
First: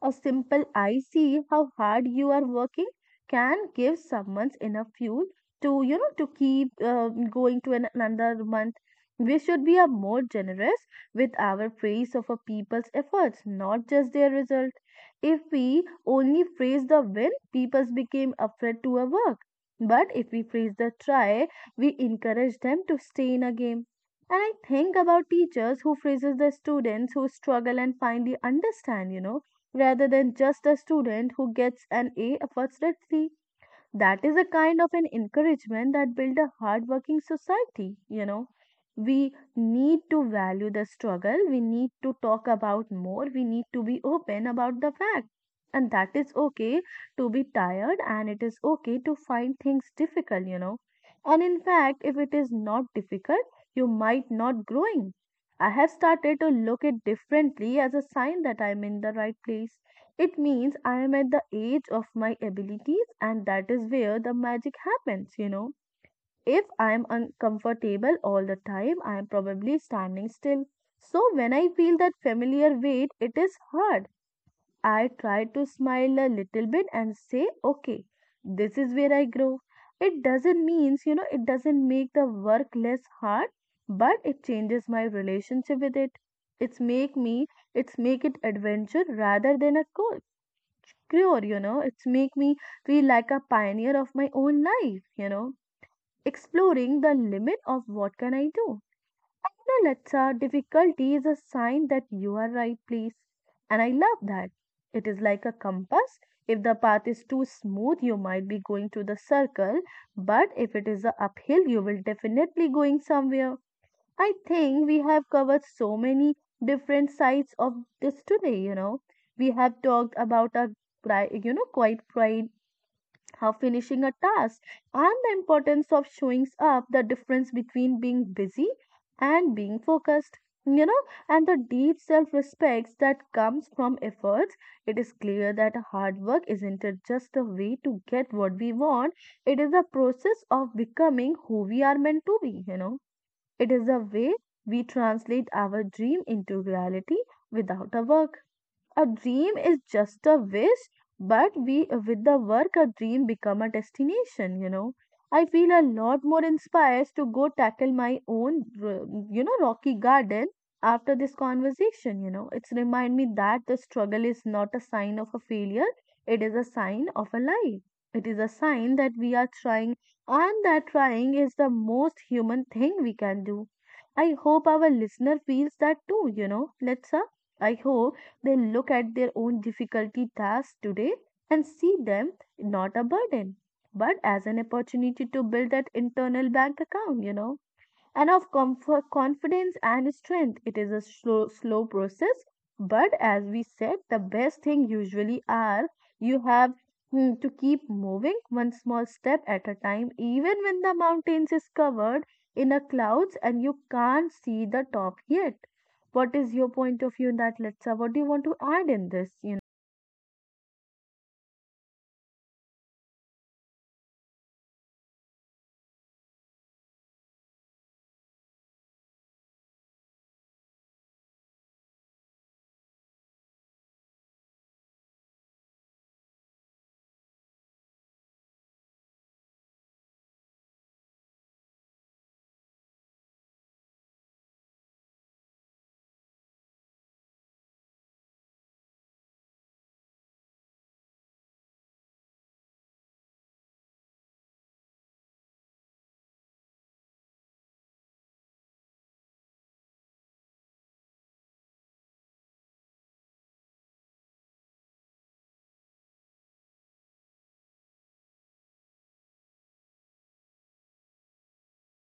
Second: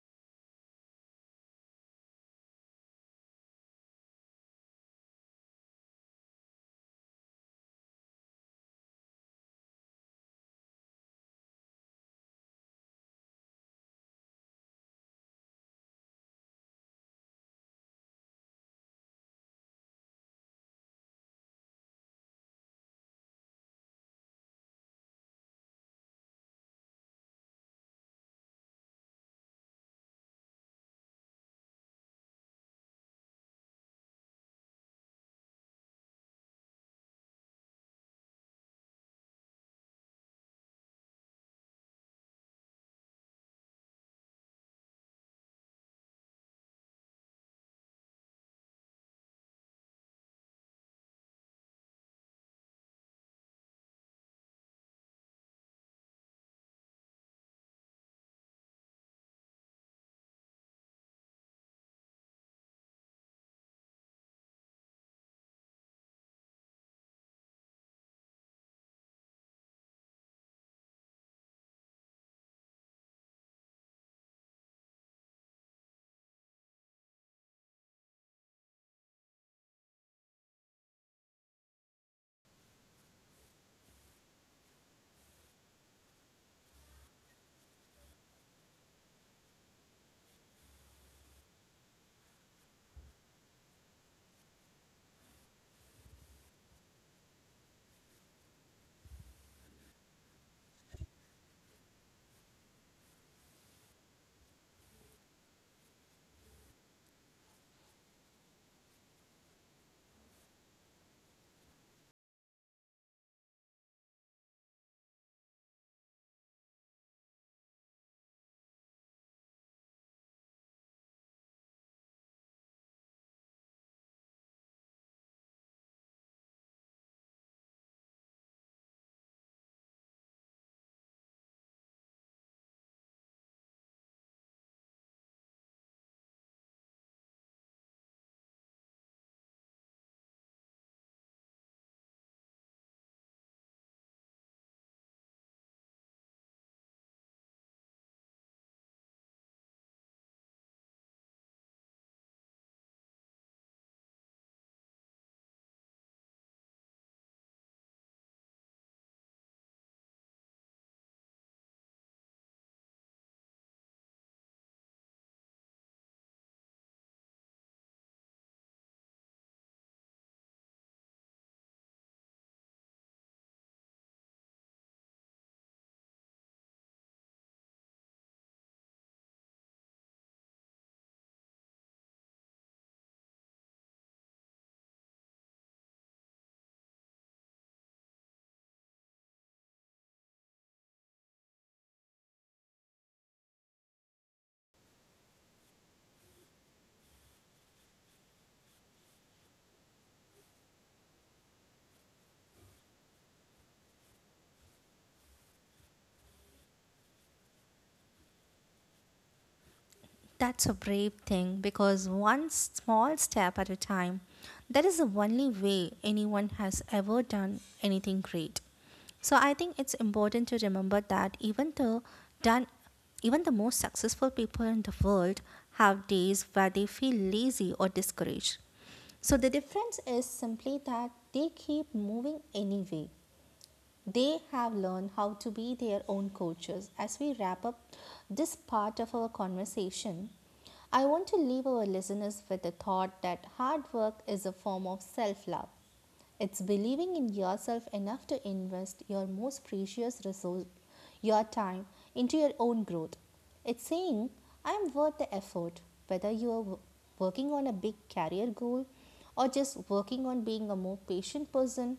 A: A simple I see how hard you are working can give someone enough fuel to to keep going to an, another month. We should be a more generous with our praise of a people's efforts, not just their result. If we only praise the win, people became afraid to a work. But if we praise the try, we encourage them to stay in a game. And I think about teachers who praises the students who struggle and finally understand, you know, rather than just a student who gets an A fortunately. That is a kind of an encouragement that builds a hardworking society, you know. We need to value the struggle, we need to talk about more, we need to be open about the fact. And that is okay to be tired and it is okay to find things difficult, you know. And in fact, if it is not difficult, you might not growing. I have started to look it differently as a sign that I'm in the right place. It means I am at the age of my abilities, and that is where the magic happens, you know. If I am uncomfortable all the time, I am probably standing still. So when I feel that familiar weight, it is hard. I try to smile a little bit and say, okay, this is where I grow. It doesn't means, it doesn't make the work less hard, but it changes my relationship with it. It's make me, it's make it adventure rather than a goal secure, you know. It's make me feel like a pioneer of my own life, you know, exploring the limit of what can I do. And you know, Latsa, difficulty is a sign that you are right place. And I love that. It is like a compass. If the path is too smooth, you might be going to the circle, but if it is a uphill, you will definitely going somewhere. I think we have covered so many different sides of this today, you know. We have talked about our, quiet pride, how finishing a task, and the importance of showing up, the difference between being busy and being focused, you know, and the deep self respect that comes from efforts. It is clear that hard work isn't it just a way to get what we want, it is a process of becoming who we are meant to be, you know, it is a way we translate our dream into reality. Without a work a dream is just a wish, but we with the work a dream become a destination, you know. I feel a lot more inspired to go tackle my own rocky garden after this conversation, you know. It's remind me that the struggle is not a sign of a failure, it is a sign of a life, it is a sign that we are trying, and that trying is the most human thing we can do. I hope our listener feels that too, you know. Let's I hope they look at their own difficulty tasks today and see them not a burden, but as an opportunity to build that internal bank account, you know, and of comfort, confidence and strength. It is a slow, slow process, but as we said, the best thing usually are you have to keep moving one small step at a time, even when the mountains is covered in a clouds and you can't see the top yet. What is your point of view in that, Letsa? What do you want to add in this? You
B: That's a brave thing because one small step at a time, that is the only way anyone has ever done anything great. So I think it's important to remember that done even the most successful people in the world have days where they feel lazy or discouraged. So the difference is simply that they keep moving anyway. They have learned how to be their own coaches. As we wrap up this part of our conversation, I want to leave our listeners with the thought that hard work is a form of self love. It's believing in yourself enough to invest your most precious resource, your time, into your own growth. It's saying, I'm worth the effort, whether you are working on a big career goal or just working on being a more patient person,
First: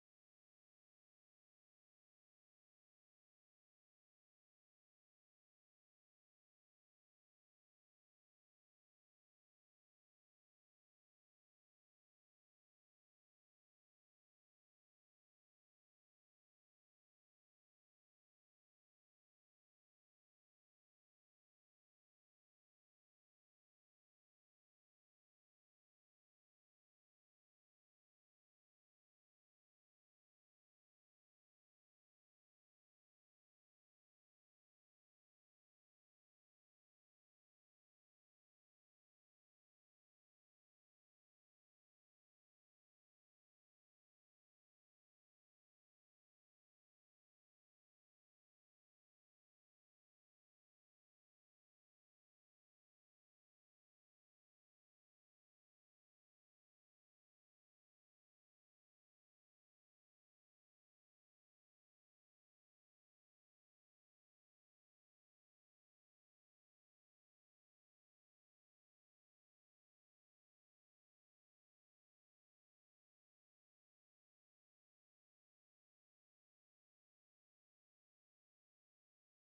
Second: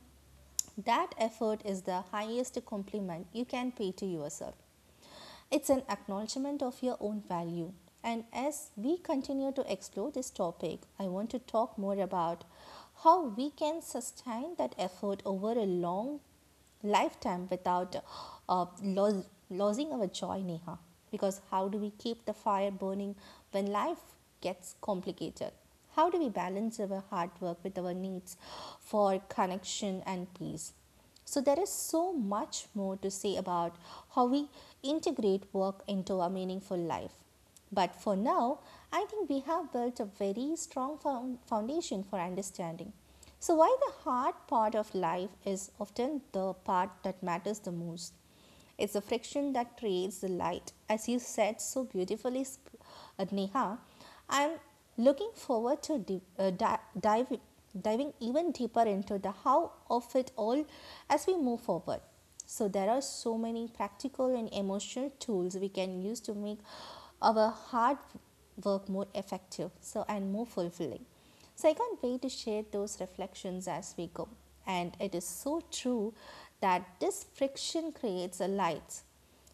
B: that effort is the highest compliment you can pay to yourself. It's an acknowledgement of your own value. And as we continue to explore this topic, I want to talk more about how we can sustain that effort over a long lifetime without uh, lo- losing our joy, Neha. Because how do we keep the fire burning when life gets complicated? How do we balance our hard work with our needs for connection and peace? So, there is so much more to say about how we integrate work into our meaningful life. But for now, I think we have built a very strong foundation for understanding. So, why the hard part of life is often the part that matters the most. It's the friction that creates the light, as you said so beautifully, Neha. I am looking forward to diving even deeper into the how of it all as we move forward. So, there are so many practical and emotional tools we can use to make our hard work more effective and more fulfilling. So I can't wait to share those reflections as we go. And it is so true that this friction creates a light.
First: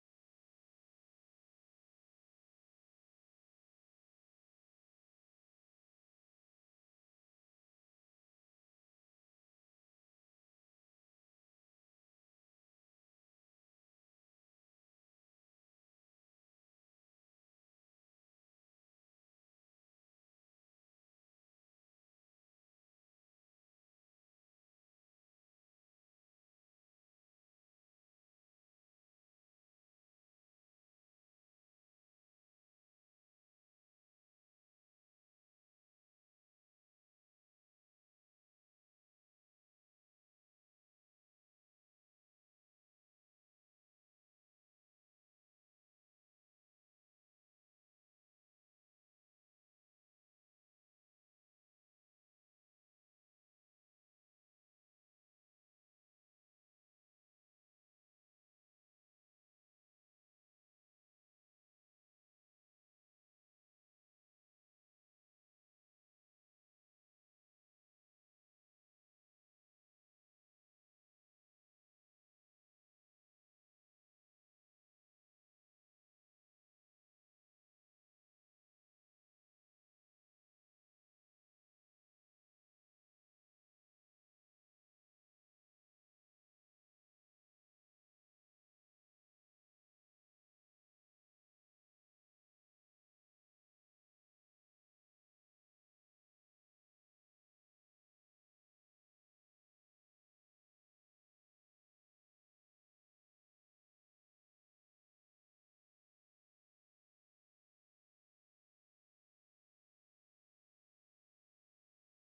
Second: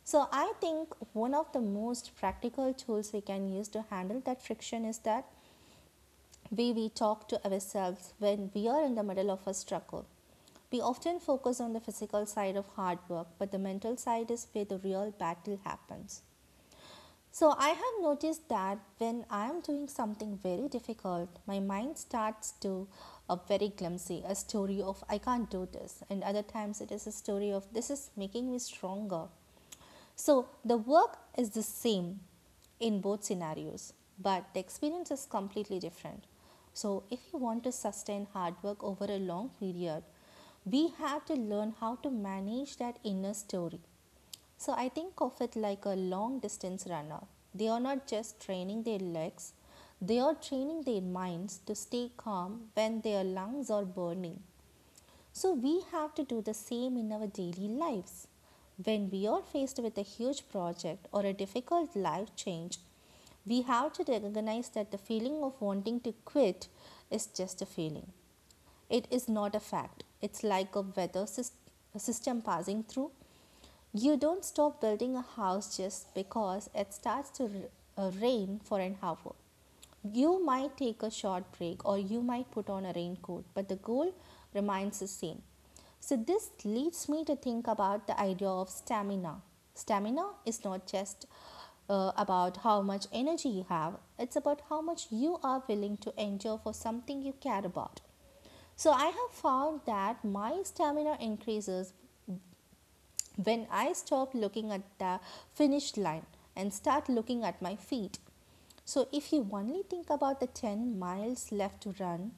B: So I think one of the most practical tools we can use to handle that friction is that way we talk to ourselves when we are in the middle of a struggle. We often focus on the physical side of hard work, but the mental side is where the real battle happens. So I have noticed that when I am doing something very difficult, my mind starts to a very clumsy, a story of I can't do this, and other times it is a story of this is making me stronger. So the work is the same in both scenarios, but the experience is completely different. So if you want to sustain hard work over a long period, we have to learn how to manage that inner story. So I think of it like a long distance runner. They are not just training their legs, they are training their minds to stay calm when their lungs are burning. So, we have to do the same in our daily lives. When we are faced with a huge project or a difficult life change, we have to recognize that the feeling of wanting to quit is just a feeling. It is not a fact. It's like a system passing through. You don't stop building a house just because it starts to rain for an hour. You might take a short break or you might put on a raincoat, but the goal remains the same. So, this leads me to think about the idea of stamina. Stamina is not just about how much energy you have, it's about how much you are willing to endure for something you care about. So I have found that my stamina increases when I stop looking at the finish line and start looking at my feet. So, if you only think about the 10 miles left to run,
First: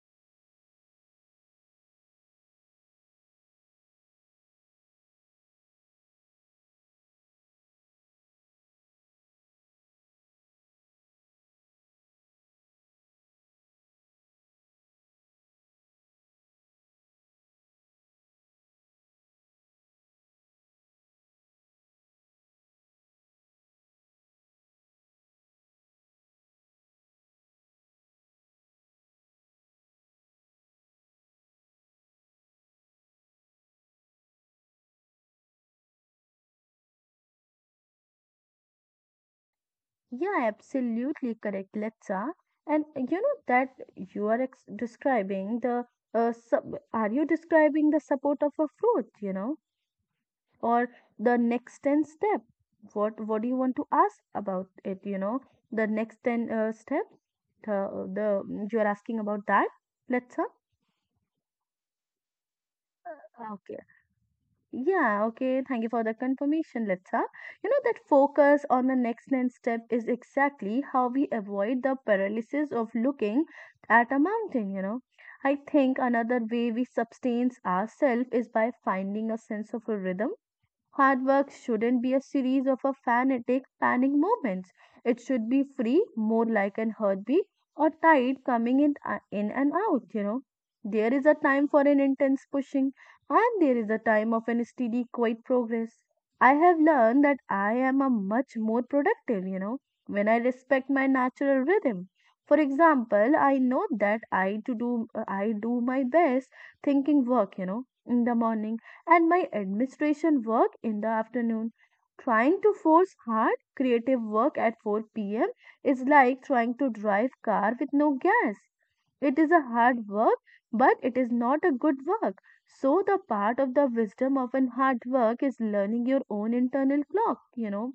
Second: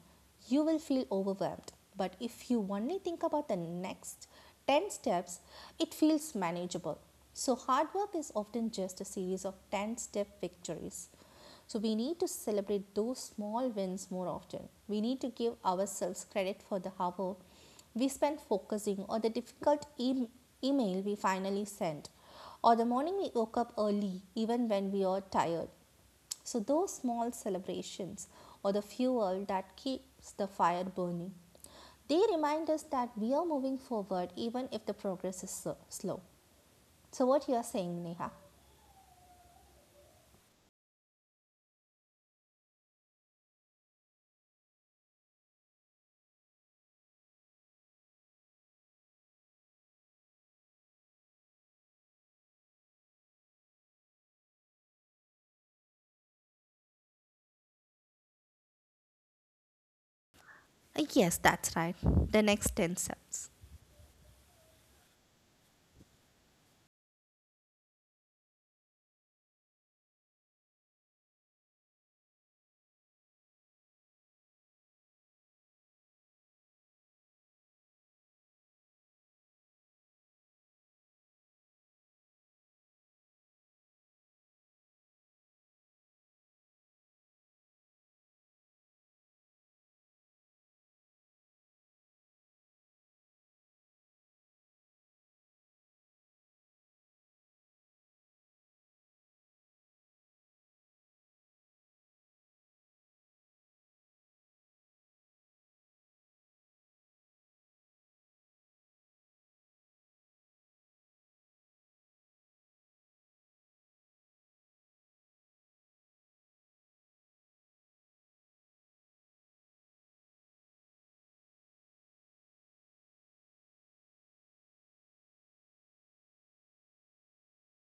B: you will feel overwhelmed. But if you only think about the next 10 steps, it feels manageable. So, hard work is often just a series of 10 step victories. So, we need to celebrate those small wins more often. We need to give ourselves credit for the hard work we spent focusing on the email we finally sent, or the morning we woke up early even when we are tired. So, those small celebrations or the fuel that keeps the fire burning. They remind us that we are moving forward even if the progress is so slow. So, what you are saying, Neha?
A: yeah, absolutely correct, Letsa. And you know that you are ex describing the sub are you describing the support of a fruit, you know, or the next 10 step? What do you want to ask about it, you know? The next 10 step? The you are asking about that, Letsa?
B: Yes, that's right. The next 10 steps.
A: Yeah, okay. Thank you for the confirmation, Litsa. You know that focus on the next step is exactly how we avoid the paralysis of looking at a mountain, you know. I think another way we sustain ourselves is by finding a sense of a rhythm. Hard work shouldn't be a series of a fanatic panic moments. It should be free, more like an heartbeat or tide coming in and out, you know. There is a time for an intense pushing and there is a time of an steady, quiet progress. I have learned that I am a much more productive, you know, when I respect my natural rhythm. For example, I know that I do my best thinking work, you know, in the morning and my administration work in the afternoon. Trying to force hard creative work at 4 p.m. is like trying to drive car with no gas. It is a hard work, but it is not a good work. So the part of the wisdom of an hard work is learning your own internal clock, you know,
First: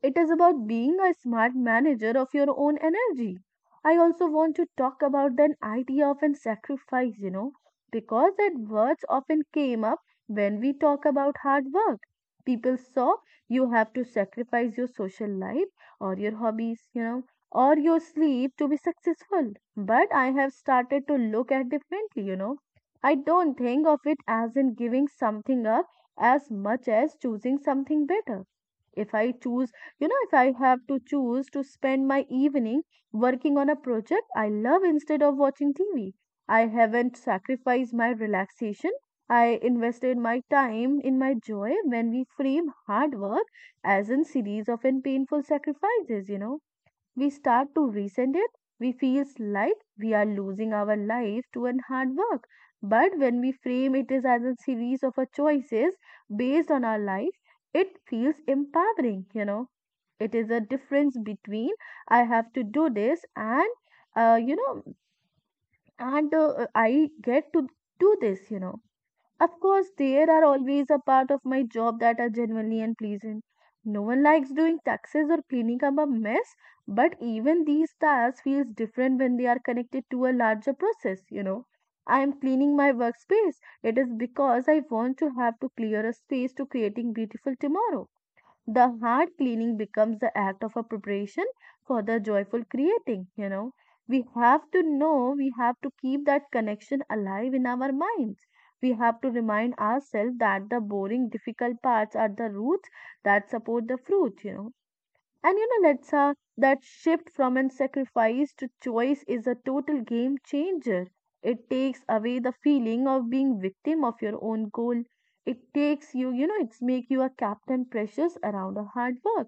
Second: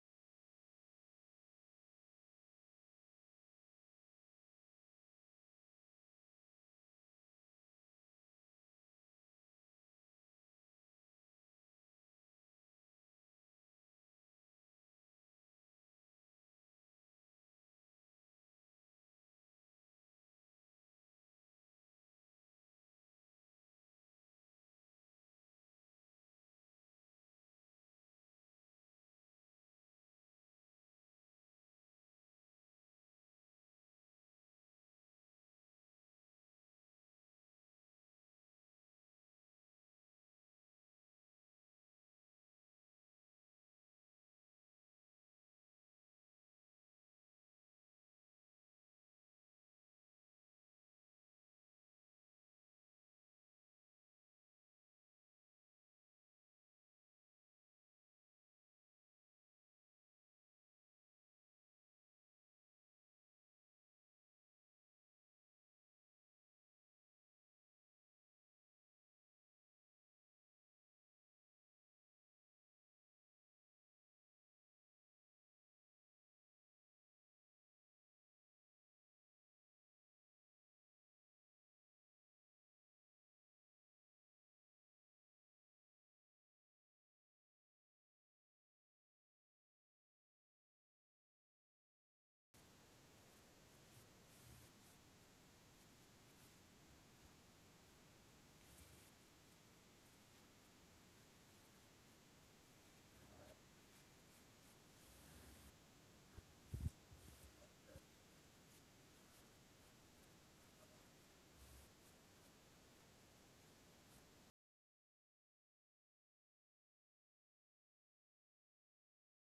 A: it is about being a smart manager of your own energy. I also want to talk about the idea of an sacrifice, you know, because that words often came up when we talk about hard work. People saw you have to sacrifice your social life or your hobbies, you know, or your sleep to be successful. But I have started to look at differently, you know. I don't think of it as in giving something up as much as choosing something better. If I choose you know, If I have to choose to spend my evening working on a project I love instead of watching TV, I haven't sacrificed my relaxation. I invested my time in my joy when we frame hard work as a series of and painful sacrifices, you know. We start to resent it. We feel like we are losing our life to an hard work. But when we frame it as a series of our choices based on our life, it feels empowering, you know. It is a difference between I have to do this and, uh, you know, and uh, I get to do this, you know. Of course, there are always a part of my job that are genuinely unpleasant. No one likes doing taxes or cleaning up a mess, but even these tasks feels different when they are connected to a larger process, you know. I am cleaning my workspace. It is because I want to have to clear a space to creating beautiful tomorrow. The hard cleaning becomes the act of a preparation for the joyful creating, you know. We have to keep that connection alive in our minds, we have to remind ourselves that the boring difficult parts are the roots that support the fruit, you know. And you know, let's that shift from an sacrifice to choice is a total game changer. It takes away the feeling of being victim of your own goal. It takes you, it's make you a captain precious around a hard work.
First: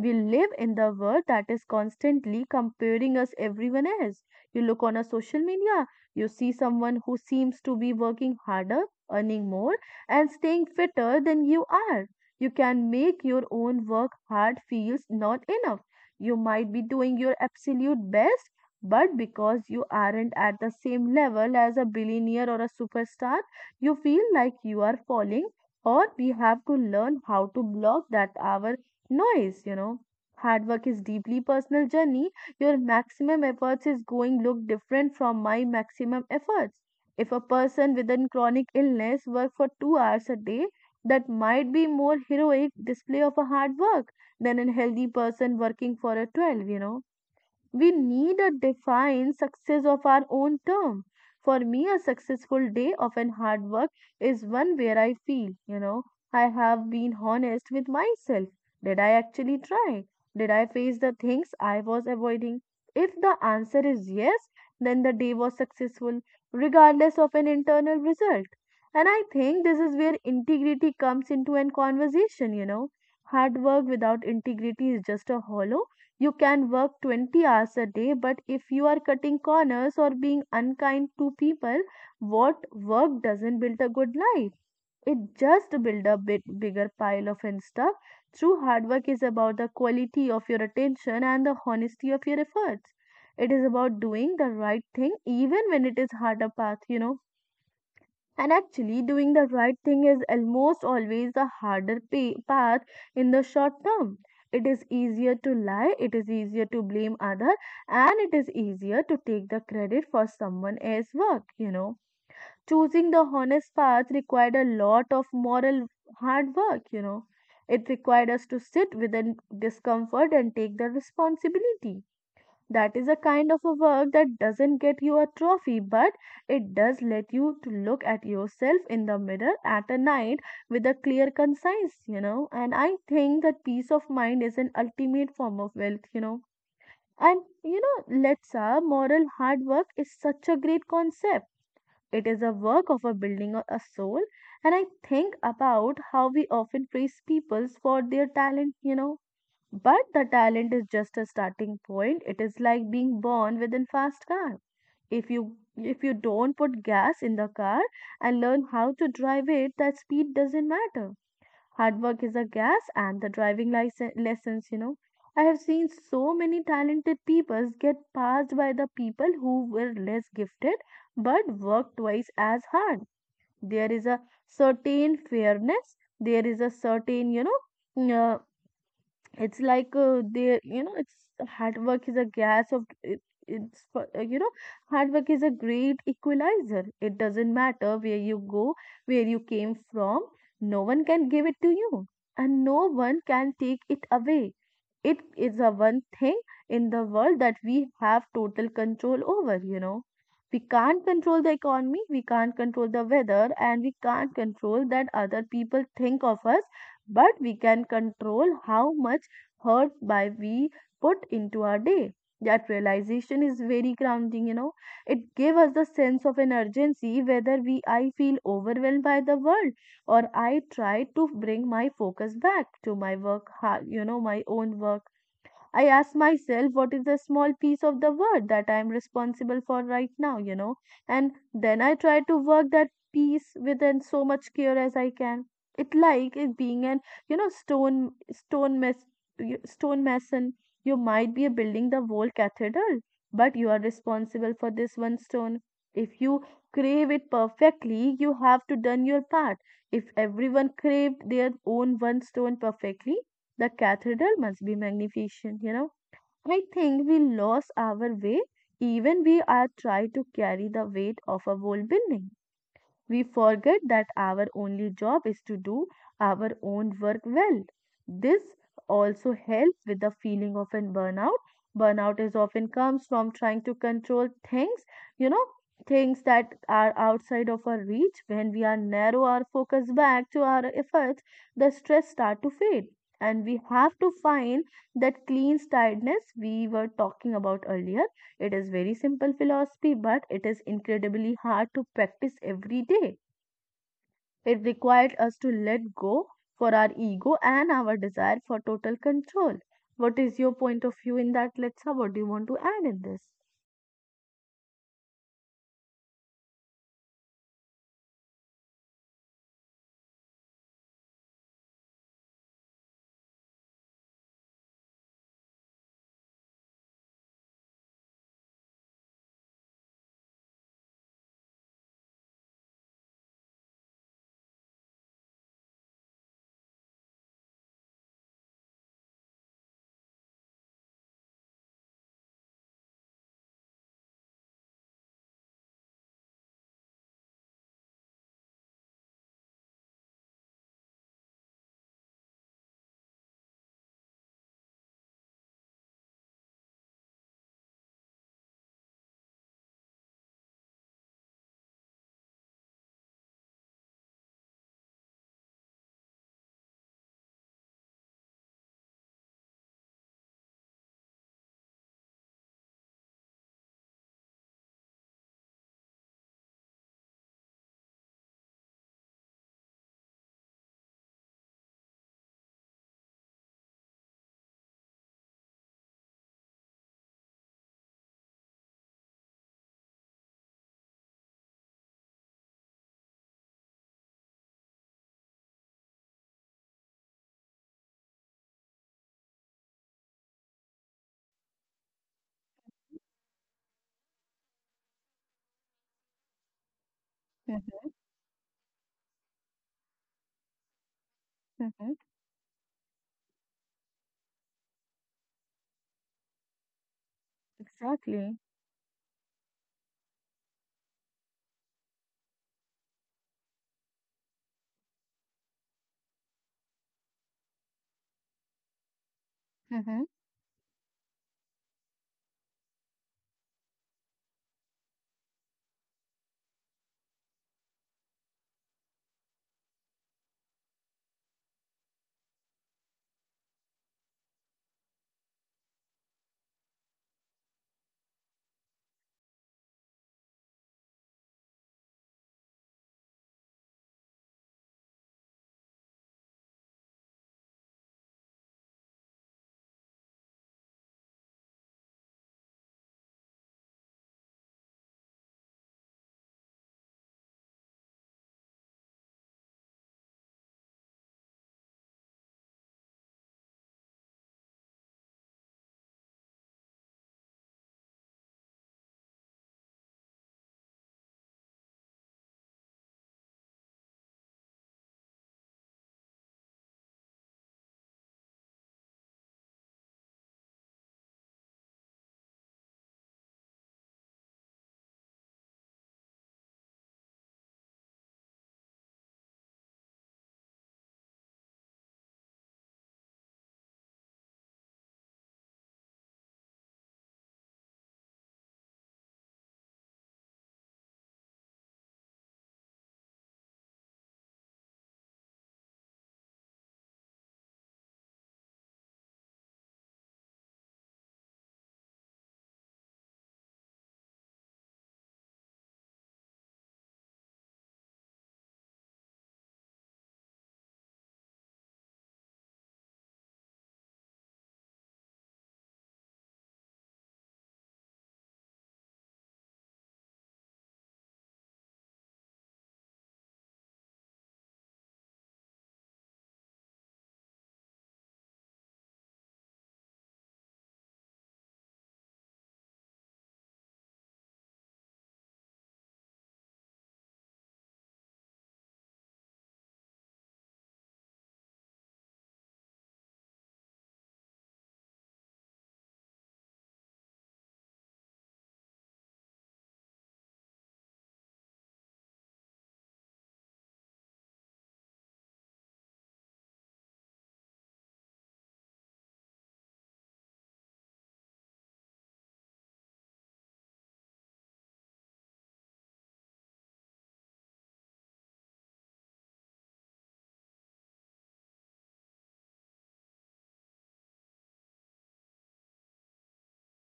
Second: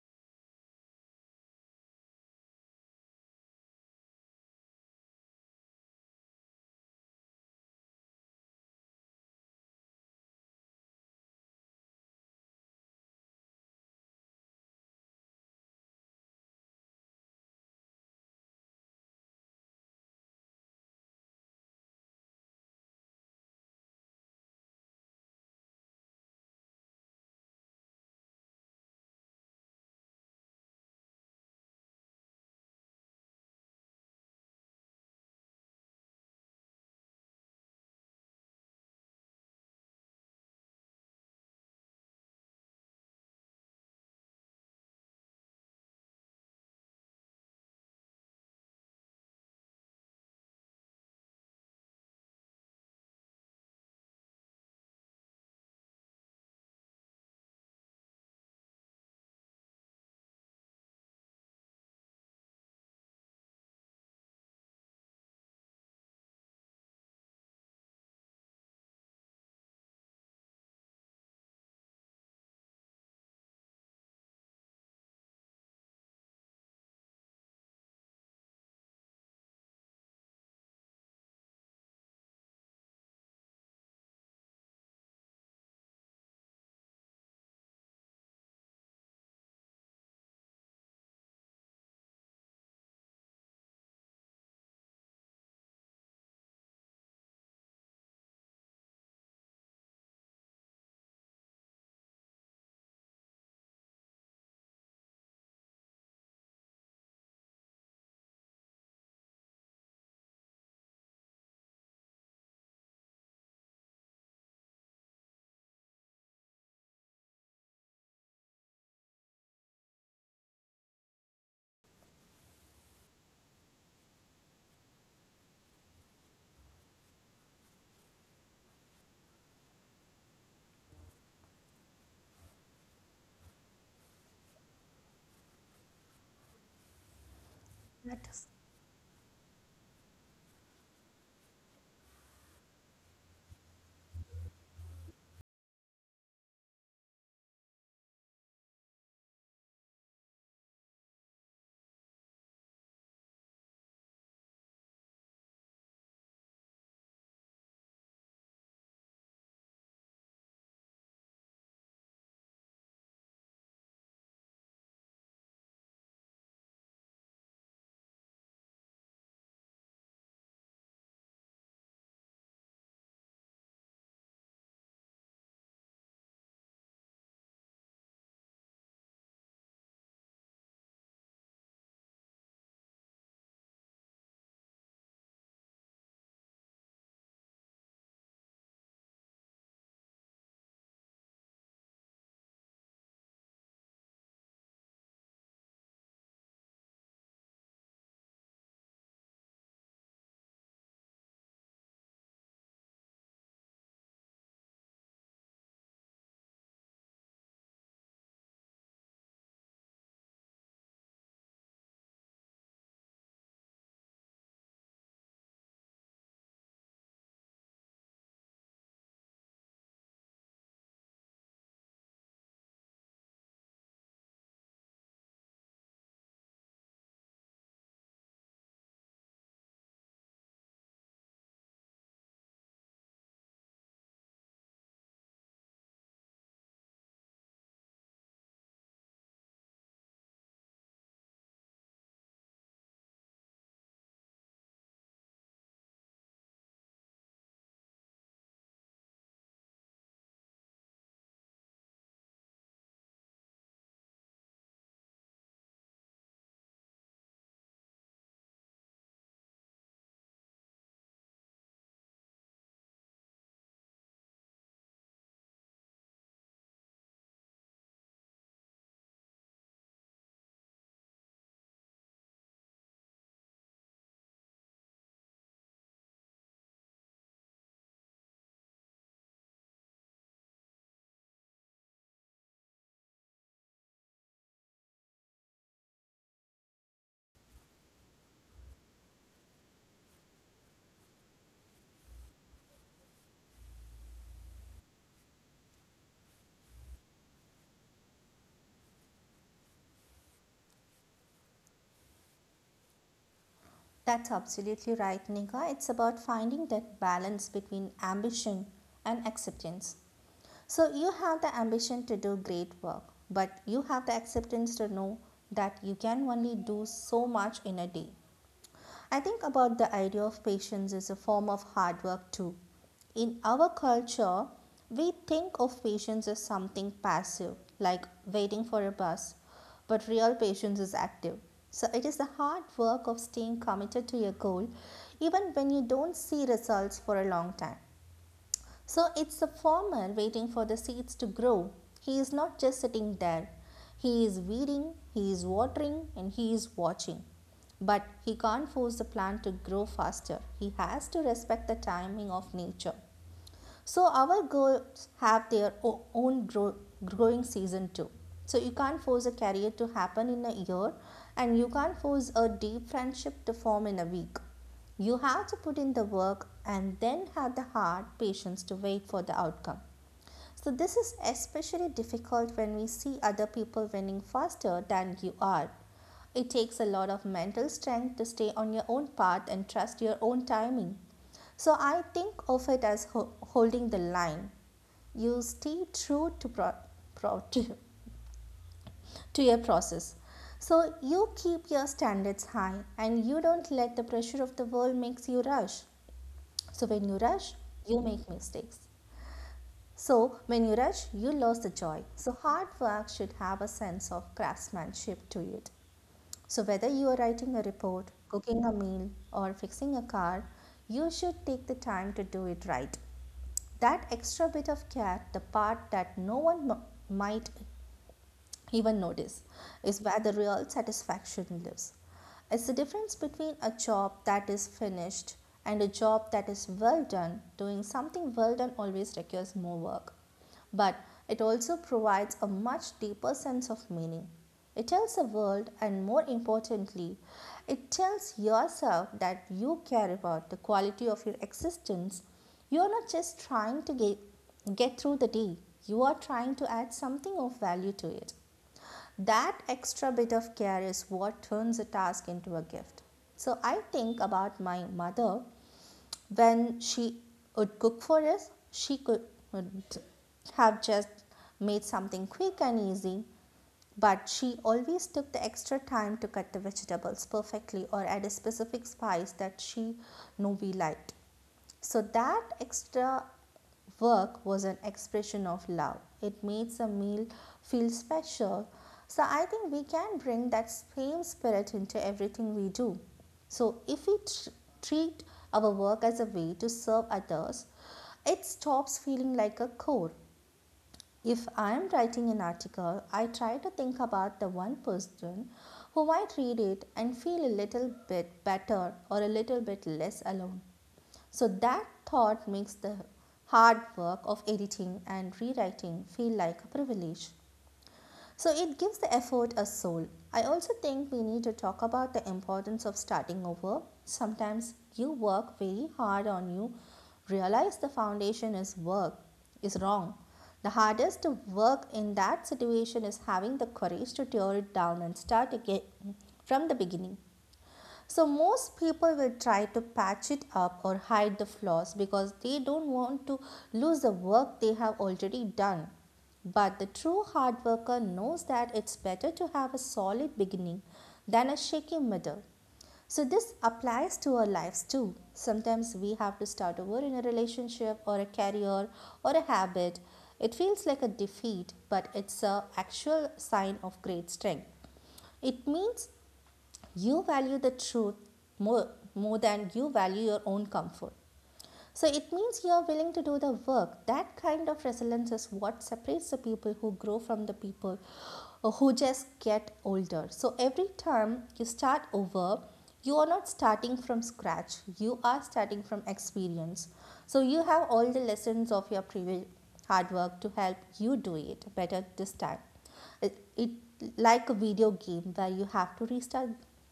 A: We live in the world that is constantly comparing us everyone else. You look on a social media, you see someone who seems to be working harder, earning more, and staying fitter than you are. You can make your own work hard feels not enough. You might be doing your absolute best, but because you aren't at the same level as a billionaire or a superstar, you feel like you are falling or we have to learn how to block that our noise, you know. Hard work is deeply personal journey, your maximum efforts is going look different from my maximum efforts. If a person with a chronic illness work for 2 hours a day that might be more heroic display of a hard work than a healthy person working for a 12, you know, we need a defined success of our own term. For me, a successful day of an hard work is one where I feel, you know, I have been honest with myself. Did I actually try? Did I face the things I was avoiding? If the answer is yes, then the day was successful, regardless of an internal result. And I think this is where integrity comes into an conversation, you know. Hard work without integrity is just a hollow. You can work 20 hours a day, but if you are cutting corners or being unkind to people, what work doesn't build a good life? It just builds a bit bigger pile of and stuff. True hard work is about the quality of your attention and the honesty of your efforts. It is about doing the right thing even when it is harder path, you know, and actually, doing the right thing is almost always the harder path in the short term. It is easier to lie, it is easier to blame other, and it is easier to take the credit for someone else's work. Choosing the honest path required a lot of moral hard work. It required us to sit with the discomfort and take the responsibility that is a kind of a work that doesn't get you a trophy, but it does let you to look at yourself in the mirror at a night with a clear conscience. And I think that peace of mind is an ultimate form of wealth. And you know,
B: That's,
A: let's Moral hard work is such a great concept. It is a work of a building a soul, and I think about how we often praise people for their talent, but the talent is just a starting point. It is like being born with a fast car. If you don't put gas in the car and learn how to drive it, that speed doesn't matter. Hard work is a gas and the driving license lessons. I have seen so many talented people get passed by the people who were less gifted but worked twice as hard. There is a certain fairness, there is a uh, it's like they you know it's hard work is a gas of it, it's for- you know Hard work is a great equalizer. It doesn't matter where you go, where you came from. No one can give it to you and no one can take it away. It is the one thing in the world that we have total control over. We can't control the economy, we can't control the weather, and we can't control that other people think of us, but we can control how much hurt by we put into our day. That realization is very grounding. It gave us the sense of an urgency whether we I feel overwhelmed by the world or I try to bring my focus back to my work, my own work. I ask myself, what is the small piece of the world that I am responsible for right now, you know? And then I try to work that piece with within so much care as I can. It like it being an, you know, stone stone mess stone mason. You might be building the whole cathedral, but you are responsible for this one stone. If you crave it perfectly, you have to done your part. If everyone craved their own one stone perfectly, the cathedral must be magnificent. I think we lost our way even we are trying to carry the weight of a whole building. We forget that our only job is to do our own work well. This also helps with the feeling of an burnout. Burnout is often comes from trying to control you know, things that are outside of our reach. When we are narrow our focus back to our efforts, the stress start to fade. And we have to find that clean tiredness we were talking about earlier. It is very simple philosophy, but it is incredibly hard to practice every day. It required us to let go for our ego and our desire for total control. What is your point of view in that, Letsa? What do you want to add in this?
B: that's absolutely right, Neha. It's about finding that balance between ambition and acceptance. So you have the ambition to do great work, but you have the acceptance to know that you can only do so much in a day. I think about the idea of patience as a form of hard work too. In our culture, we think of patience as something passive, like waiting for a bus, but real patience is active. So it is the hard work of staying committed to your goal even when you don't see results for a long time. So it's the farmer waiting for the seeds to grow. He is not just sitting there. He is weeding, he is watering, and he is watching. But he can't force the plant to grow faster. He has to respect the timing of nature. So our goals have their own grow- growing season too. So you can't force a career to happen in a year and you can't force a deep friendship to form in a week. You have to put in the work and then have the heart patience to wait for the outcome. So, this is especially difficult when we see other people winning faster than you are. It takes a lot of mental strength to stay on your own path and trust your own timing. So, I think of it as holding the line. You stay true pro- to, to your process. So, you keep your standards high and you don't let the pressure of the world makes you rush. So, when you rush,
A: Mm-hmm.
B: you make mistakes. So, when you rush, you lose the
A: Mm-hmm.
B: joy. So, hard work should have a sense of craftsmanship to it. So, whether you are writing a report,
A: Exactly.
B: cooking a meal, or fixing a car, you should take the time to do it right. That extra bit of care, the part that no one m- might even notice is
A: Mm-hmm.
B: where the real satisfaction lives. It's the difference between a job that is finished and a job that is well done. Doing something well done always requires more work, but it also provides a much deeper sense of meaning. It tells the world, and more importantly, it tells yourself that you care about the quality of your existence. You are not just trying to get through the day, you are trying to add something of value to it. That extra bit of care is what turns a task into a gift. So I think about my mother when she would cook for us, she could would have just made something quick and easy, but she always took the extra time to cut the vegetables perfectly or add a specific spice that she knew we liked. So that extra work was an expression of love. It made the meal feel special. So I think we can bring that same spirit into everything we do. So if we treat our work as a way to serve others, it stops feeling like a chore. If I am writing an article, I try to think about the one person who might read it and feel a little bit better or a little bit less alone. So that thought makes the hard work of editing and rewriting feel like a privilege. So it gives the effort a soul. I also think we need to talk about the importance of starting over. Sometimes you work very hard on you, realize the foundation is work is wrong. The hardest work in that situation is having the courage to tear it down and start again from the beginning. So, most people will try to patch it up or hide the flaws because they don't want to lose the work they have already done. But the true hard worker knows that it's better to have a solid beginning than a shaky middle. So, this applies to our lives too. Sometimes we have to start over in a relationship or a career or a habit. It feels like a defeat, but it's a actual sign of great strength. It means you value the truth more, more than you value your own comfort. So it means you are willing to do the work. That kind of resilience is what separates the people who grow from the people who just get older. So every time you start over, you are not starting from scratch, you are starting from experience. So you have all the lessons of your previous hard work to help you do it better this time. It like a video game where you have to restart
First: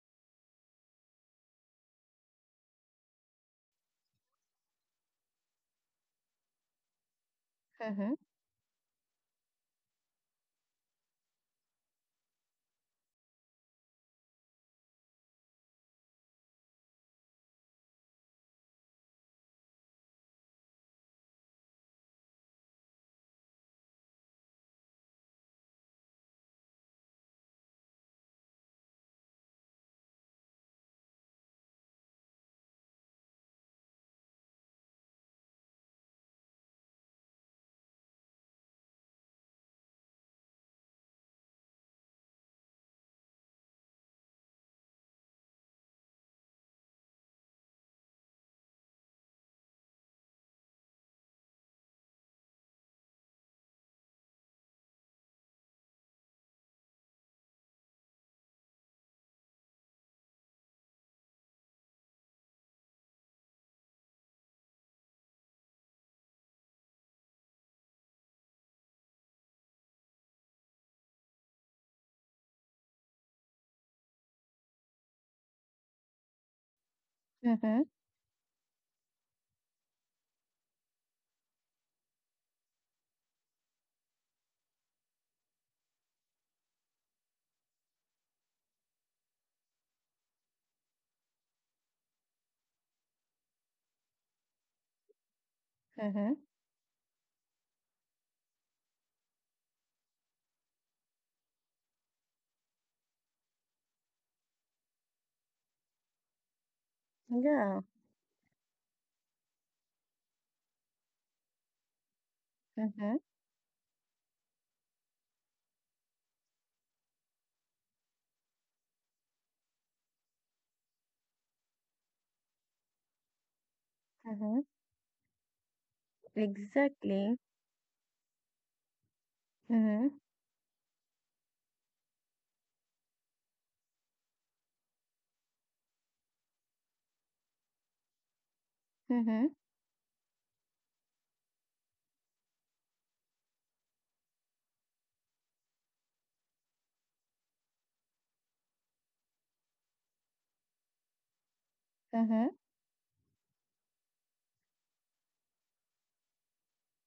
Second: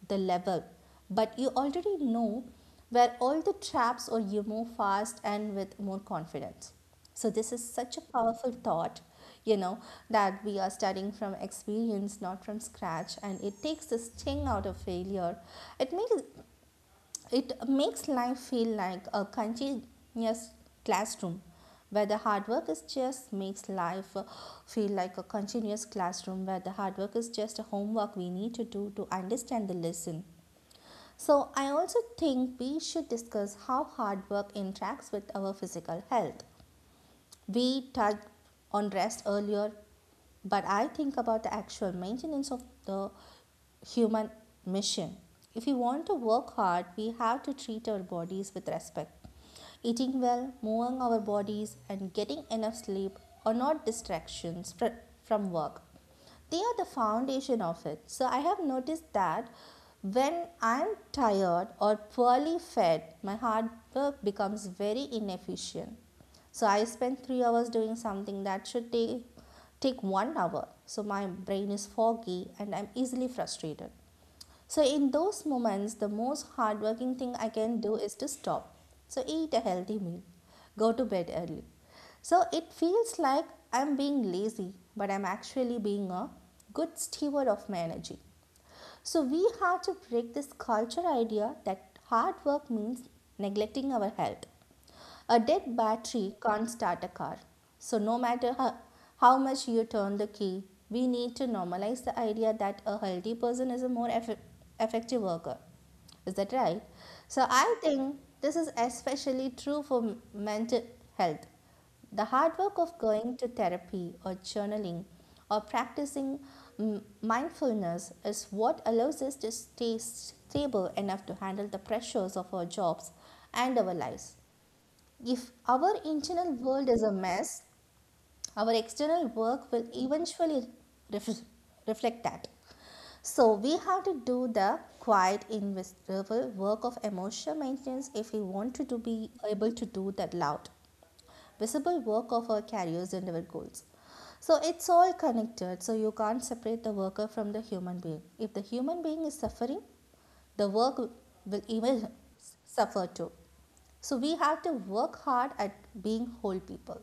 B: the level, but you already know where all the traps or you move fast and with more confidence. So this is such a
A: Mm-hmm.
B: powerful thought, you know, that we are starting from experience not from scratch, and it takes the sting out of failure. it makes it makes life feel like a continuous classroom where the hard work is just makes life feel like a continuous classroom where the hard work is just a homework we need to do to understand the lesson. So, I also think we should discuss how hard work interacts with our physical health. We touched on rest earlier, but I think about the actual maintenance of the human mission. If we want to work hard, we have to treat our bodies with respect. Eating well, moving our bodies, and getting enough sleep are not distractions from work. They are the foundation of it. So I have noticed that when I'm tired or poorly fed, my hard work becomes very inefficient. So I spend 3 hours doing something that should take 1 hour. So my brain is foggy and I'm easily frustrated. So in those moments, the most hardworking thing I
A: Mm-hmm.
B: can do is to stop. So eat a healthy meal, go to bed early. So it feels like I'm being lazy, but I'm actually being a good steward of my energy. So we have to break this culture idea that hard work means neglecting our health. A dead
A: Mm-hmm.
B: battery can't start a car. So, no matter how much you turn the key, we need to normalize the idea that a healthy person is a more effective worker. Is that right? So, I
A: Yeah.
B: think this is especially true for mental health. The hard work of
A: Mm-hmm.
B: going to therapy or journaling or practicing mindfulness is what allows us to stay stable enough to handle the pressures of our jobs and our lives.
A: Mm-hmm.
B: If our internal world is a
A: Exactly.
B: mess, our external work will
A: Mm-hmm.
B: eventually ref- reflect that. So we have to do the quiet, invisible work of emotional maintenance if we want to be
A: Mm-hmm.
B: able to do that loud visible work of our careers and our goals. So it's all connected, so you can't separate the worker from the human being. If the human being is suffering, the work will even
A: Mm-hmm.
B: suffer too. So we have to work hard at being whole people.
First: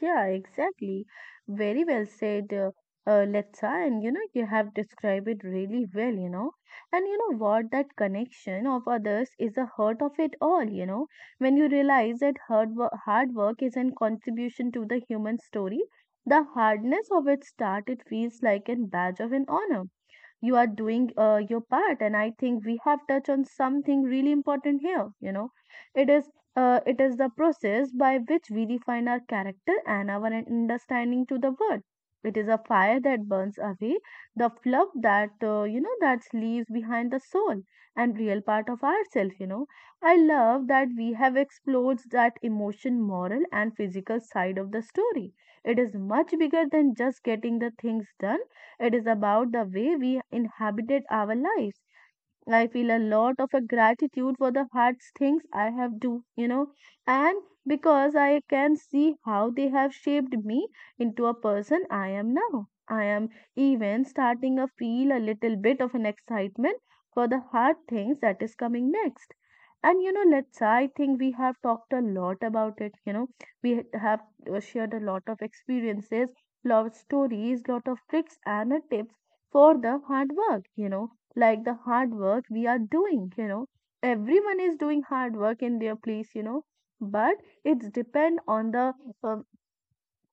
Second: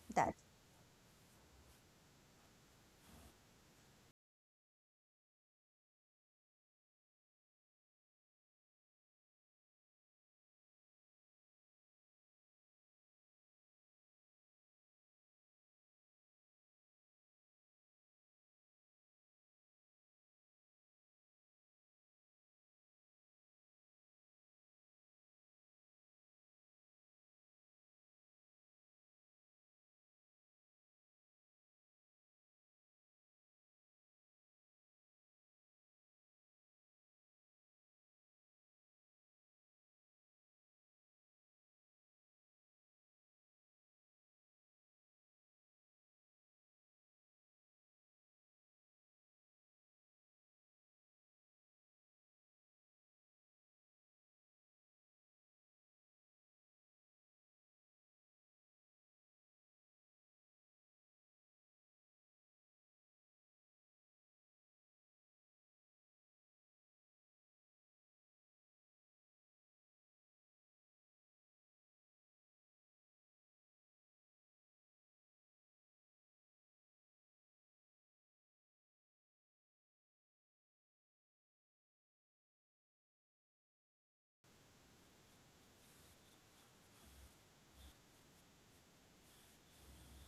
A: Yeah,
B: That's
A: exactly. Very well said, Letsa. And you know, you have described it really well, you know. And you know what? That connection of others is the heart of it all, you know. When you realize that hard work is a contribution to the human story, the hardness of its start, it feels like a badge of an honor. You are doing your part, and I think we have touched on something really important here, you know. It is uh, it is the process by which we define our character and our understanding to the world. It is a fire that burns away the fluff that you know that leaves behind the soul and real part of ourself, you know. I love that we have explored that emotion moral and physical side of the story. It is much bigger than just getting the things done. It is about the way we inhabited our lives. I feel a lot of a gratitude for the hard things I have do, you know, and because I can see how they have shaped me into a person I am now. I am even starting to feel a little bit of an excitement for the hard things that is coming next. And you know, let's, I think we have talked a lot about it. You know, we ha- have shared a lot of experiences, lot of stories, lot of tricks and tips for the hard work. You know, like the hard work we are doing, you know, everyone is doing hard work in their place, you know. But it's depend on the um,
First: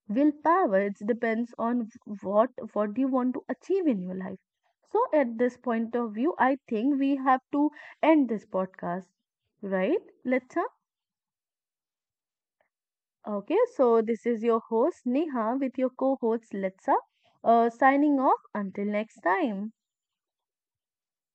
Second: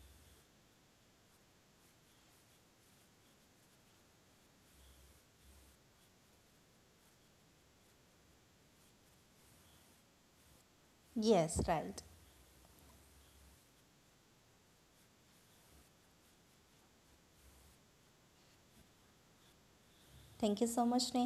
A: willpower. It depends on what you want to achieve in your life. So at this point of view, I think we have to end this podcast, right, Letsa?
B: yes, right.
A: Okay, so this is your host Neha with your co-host Letsa, signing off until next time.
B: Thank you so much, Neha.